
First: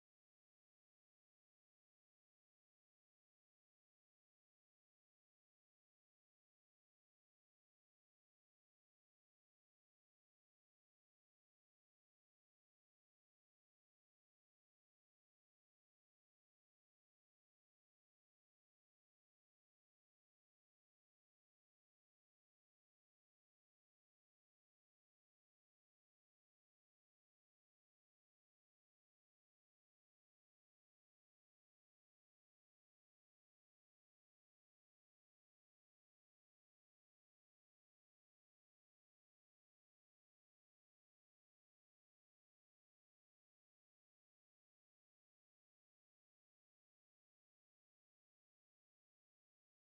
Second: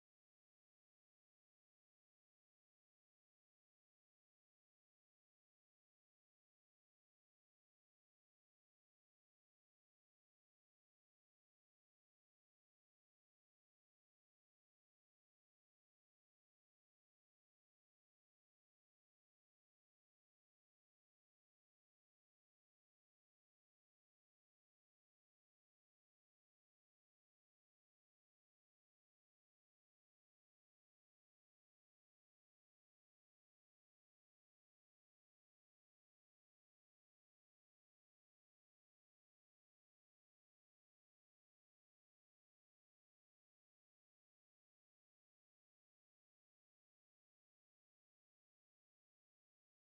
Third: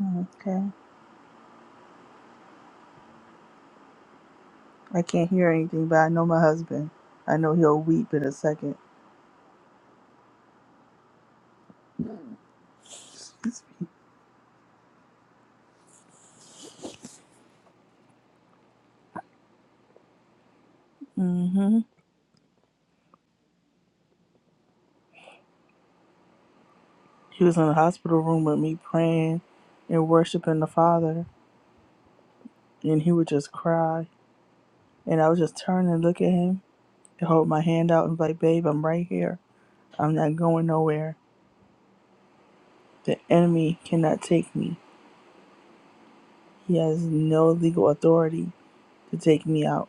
[SPEAKER 1] Mm, Okay. I can't hear anything, but I know my husband. I know he'll weep in a second. Mm-hmm. He was in the hospital room with me praying and worshiping the Father, and he would just cry. And I would just turn and look at him. and hold my hand out and be like, babe, I'm right here. I'm not going nowhere. The enemy cannot take me. He has no legal authority to take me out.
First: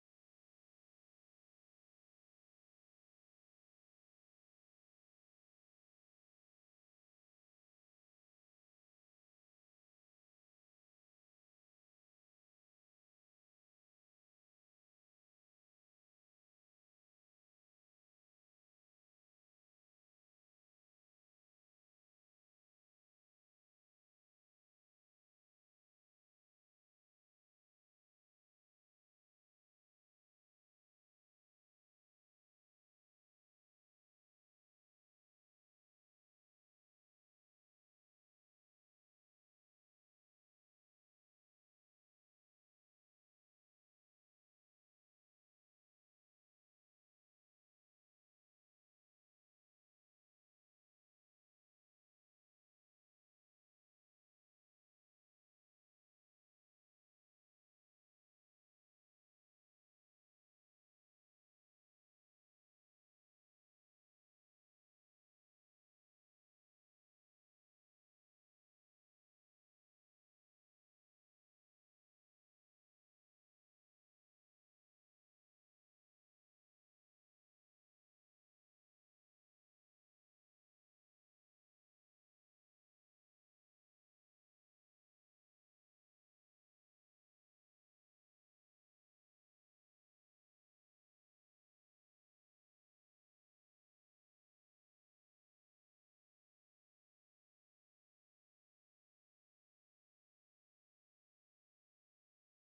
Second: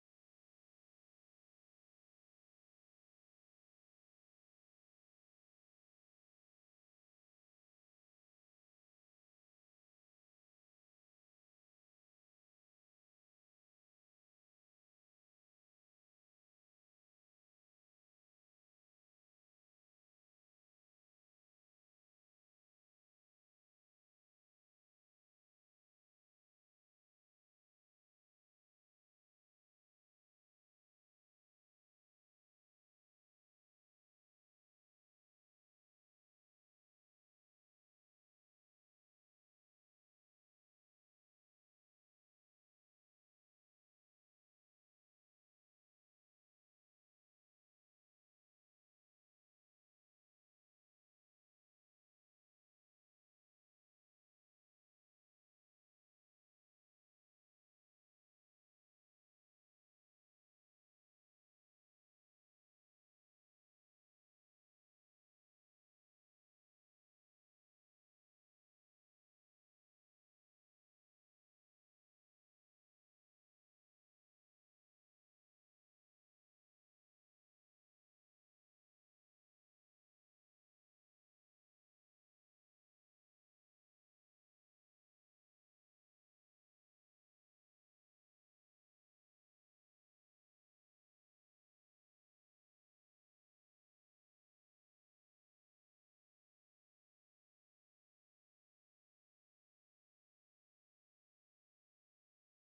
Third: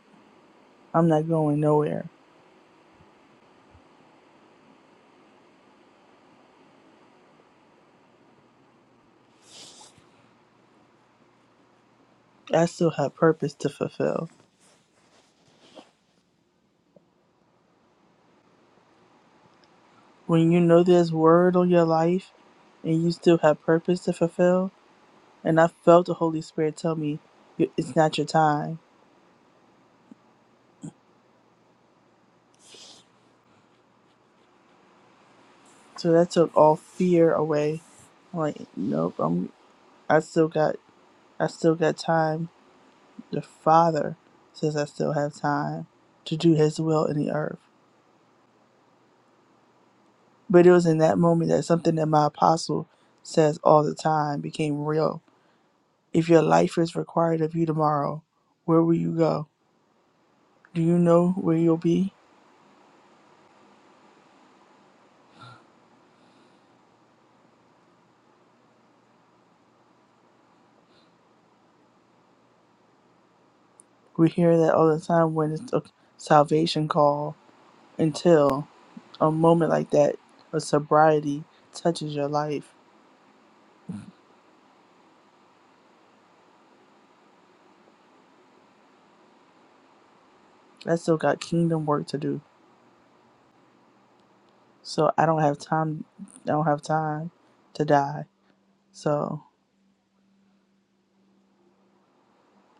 [SPEAKER 1] I'm not going nowhere. I still have purpose to fulfill. When you know there's word on your life and you still have purpose to fulfill, and I felt the Holy Spirit tell me, "You- it's not your time. So that took all fear away. I'm like, nope, I'm, I still got, I still got time The Father says I still have time to do His will in the earth. But it was in that moment that something that my apostle says all the time became real. If your life is required of you tomorrow, where will you go? Do you know where you'll be? We hear that all the time when it's a salvation call until a moment like that of sobriety touches your life. I still got kingdom work to do. So I don't have time I don't have time to die. So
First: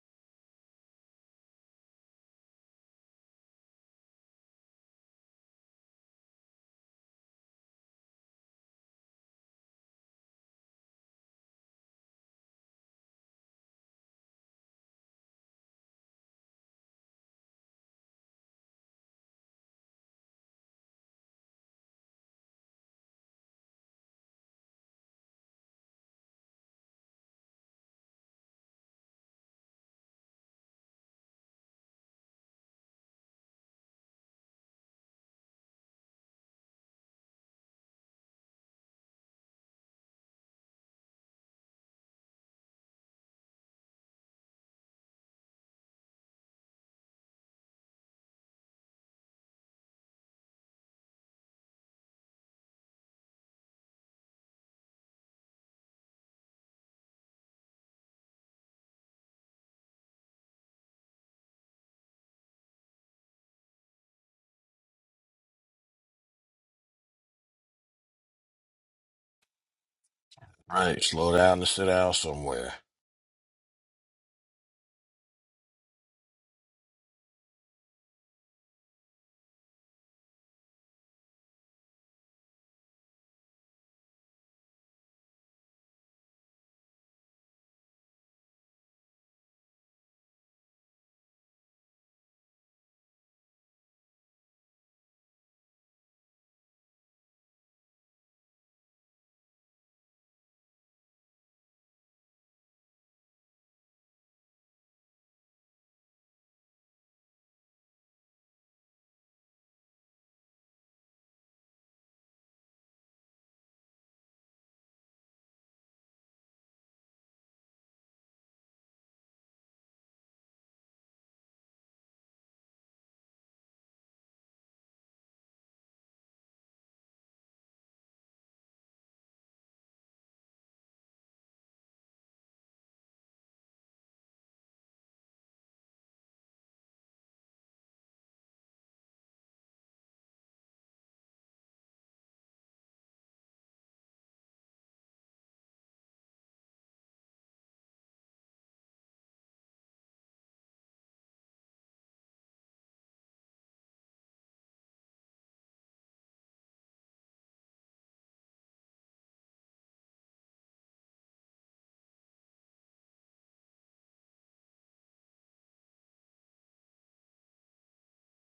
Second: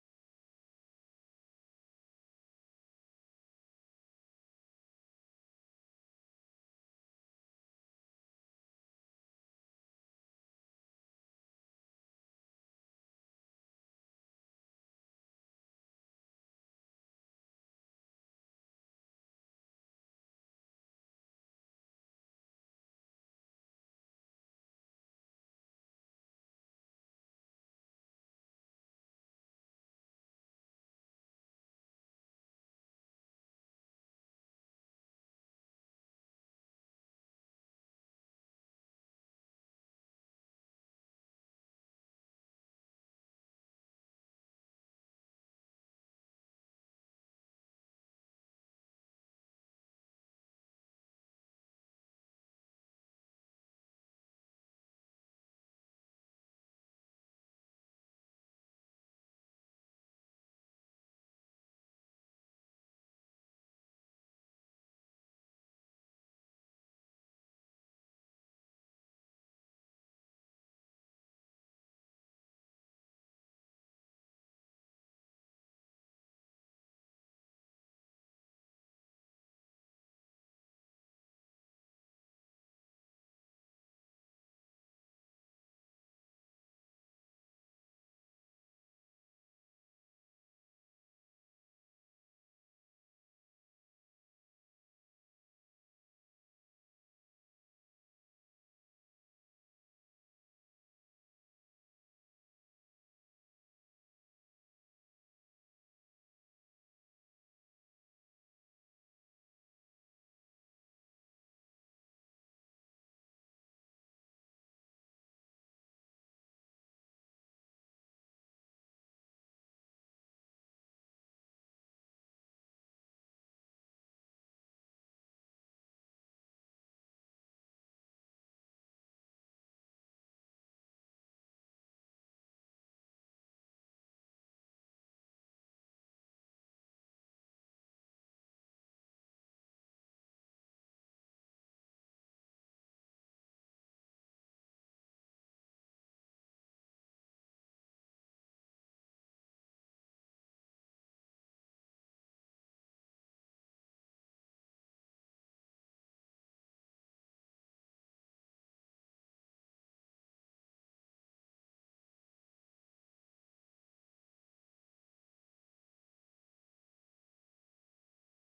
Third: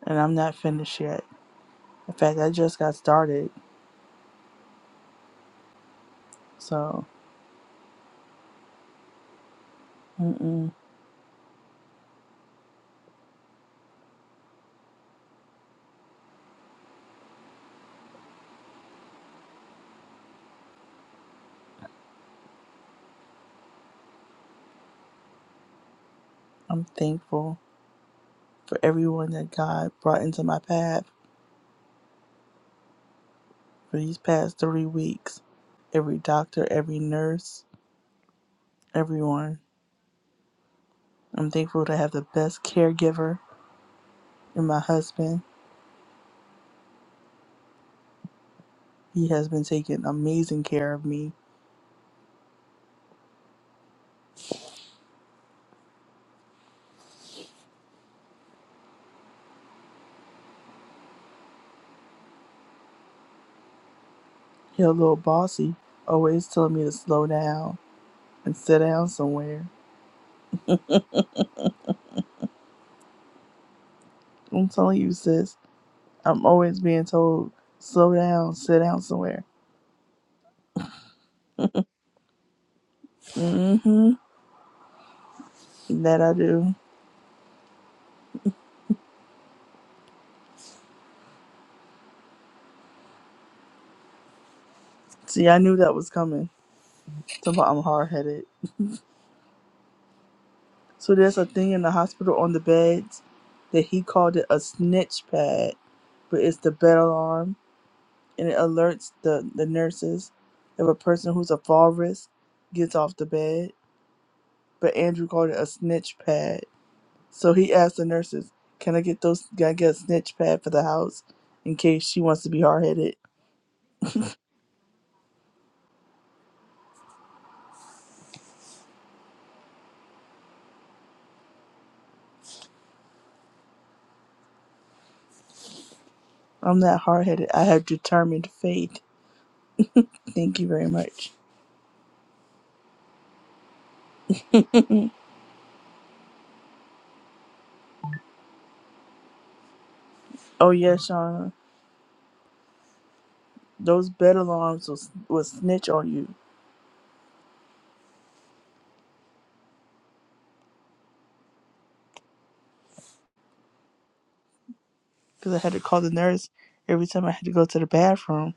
[SPEAKER 1] and I'm not finished yet. In fact, I just got started. So mm-mm, I'm thankful for everyone that God brought into my path for these past three weeks. Every doctor, every nurse, everyone. I'm thankful to have the best caregiver in my husband. He has been taking amazing care of me. He's a little bossy, always telling me to slow down and sit down somewhere.
[SPEAKER 3] Right. Slow down and sit down somewhere.
[SPEAKER 1] I'm telling you, sis, I'm always being told, slow down, sit down somewhere hmm That I do. See, I knew that was coming. Somehow I'm hard headed. So there's a thing in the hospital on the beds that he called it a snitch pad, but it's the bed alarm and it alerts the, the nurses if a person who's a fall risk gets off the bed. But Andrew called it a snitch pad. So he asked the nurses, Can I get those can I get a snitch pad for the house in case she wants to be hard headed? I'm not hard headed. I have determined fate. Thank you very much. *laughs* Oh yeah, Shauna. Those bed alarms was would snitch on you because I had to call the nurse every time I had to go to the bathroom.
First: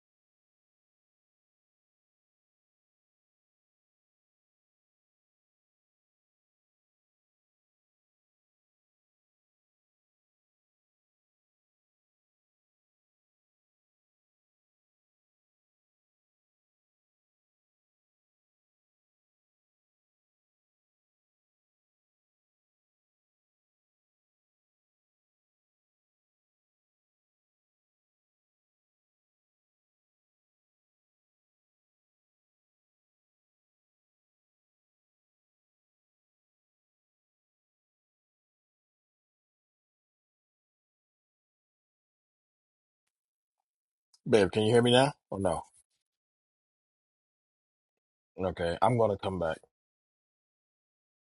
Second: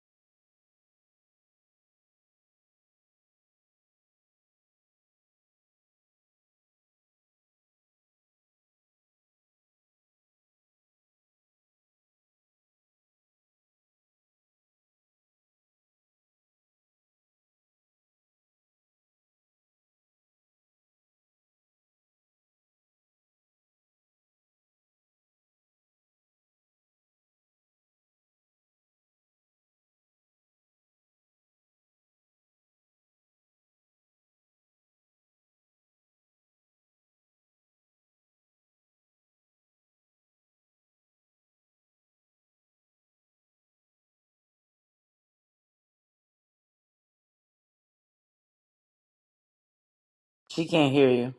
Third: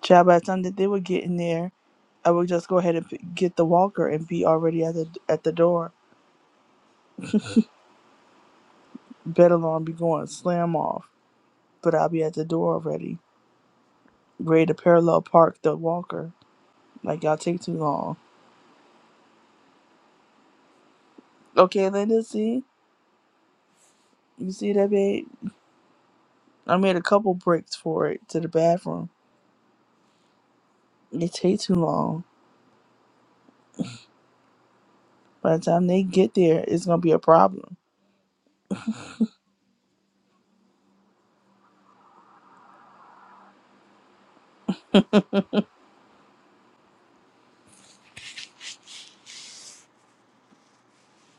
[SPEAKER 1] Child, by the time that they would get in there, I would just go ahead and p- get the walker and be already at the at the door. Bed alarm be going slam off, but I'll be at the door already, ready to parallel park the walker. Like y'all take too long. Okay, Linda, see you see that babe? I made a couple breaks for it to the bathroom. It take too long. By the time they get there, it's gonna be a problem.
[SPEAKER 3] Babe, can you hear me now or no? Okay. I'm going to come back.
[SPEAKER 2] She can't hear you.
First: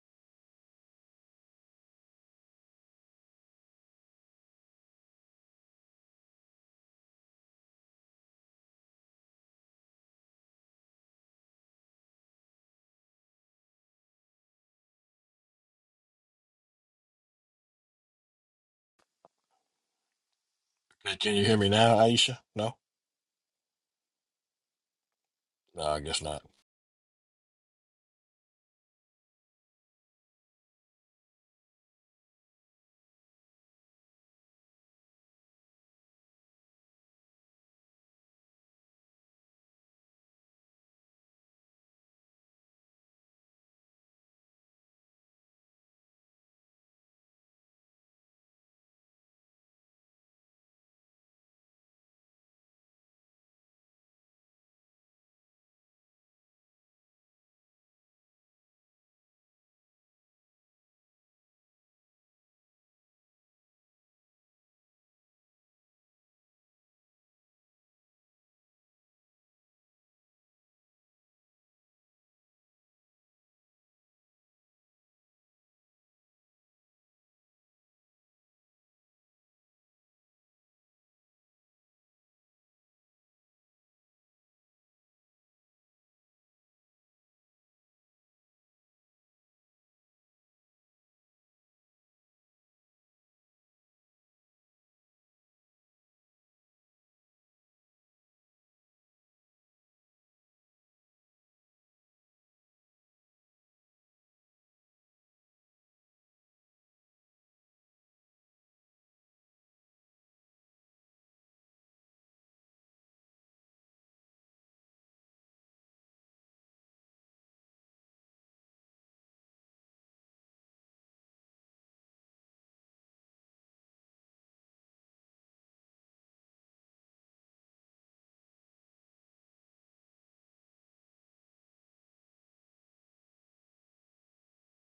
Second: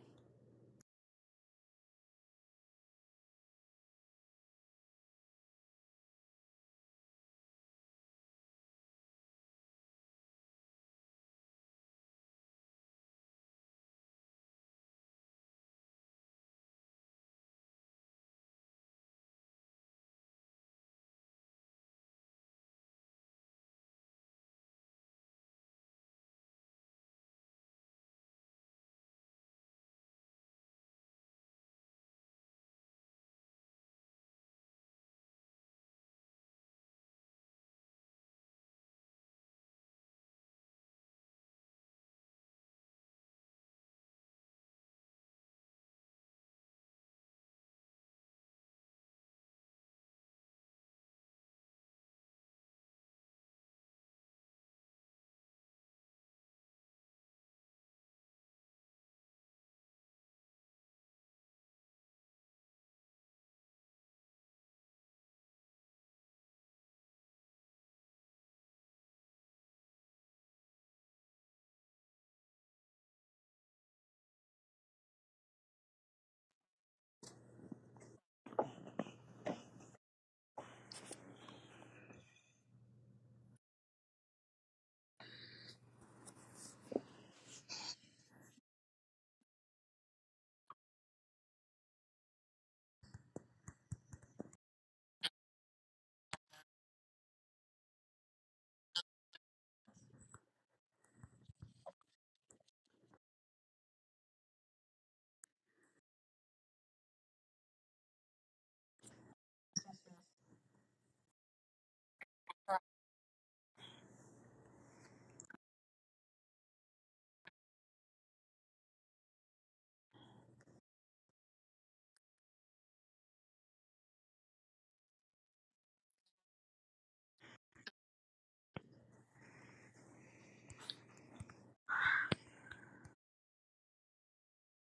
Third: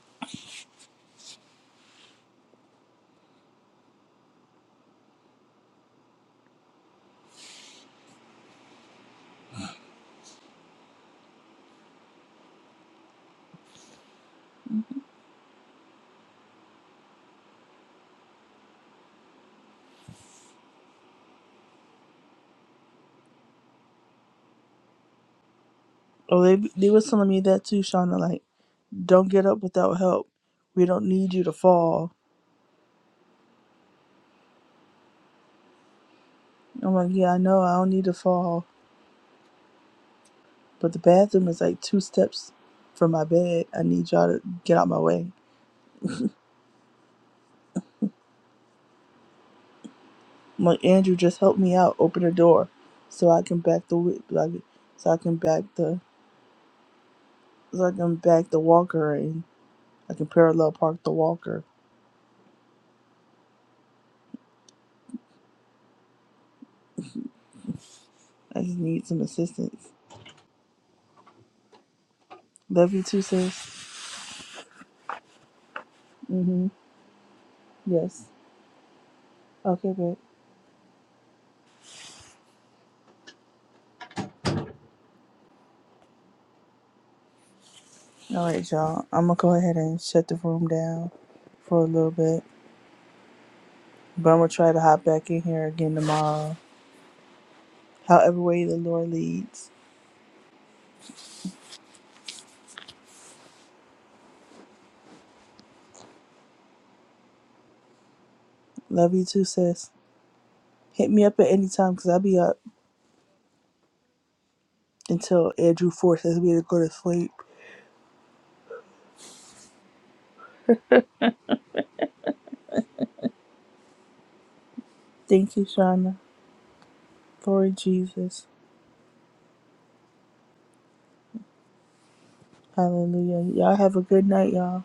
[SPEAKER 3] Hey, Can you hear me now, Aisha? No? No, I guess not.
[SPEAKER 1] Oh, they they was telling me that too, Shauna. Like, don't get up without help. We don't need you to fall. I'm like, yeah, I know. I don't need to fall, but the bathroom is like two steps from my bed. I need y'all to get out my way. I'm like, Andrew, just help me out. Open the door, so I can back the wi- like, so I can back the so I can back the walker and I can parallel park the walker. I just need some assistance. Love you too, sis. Mhm. Yes. Okay, babe. All right, y'all. I'm gonna go ahead and shut the room down for a little bit, but I'm gonna try to hop back in here again tomorrow. However way the Lord leads. Love you too, sis. Hit me up at any time because I'll be up until Andrew forces me to go to sleep. Thank you, Shauna. Glory Jesus. Hallelujah. Y'all have a good night, y'all.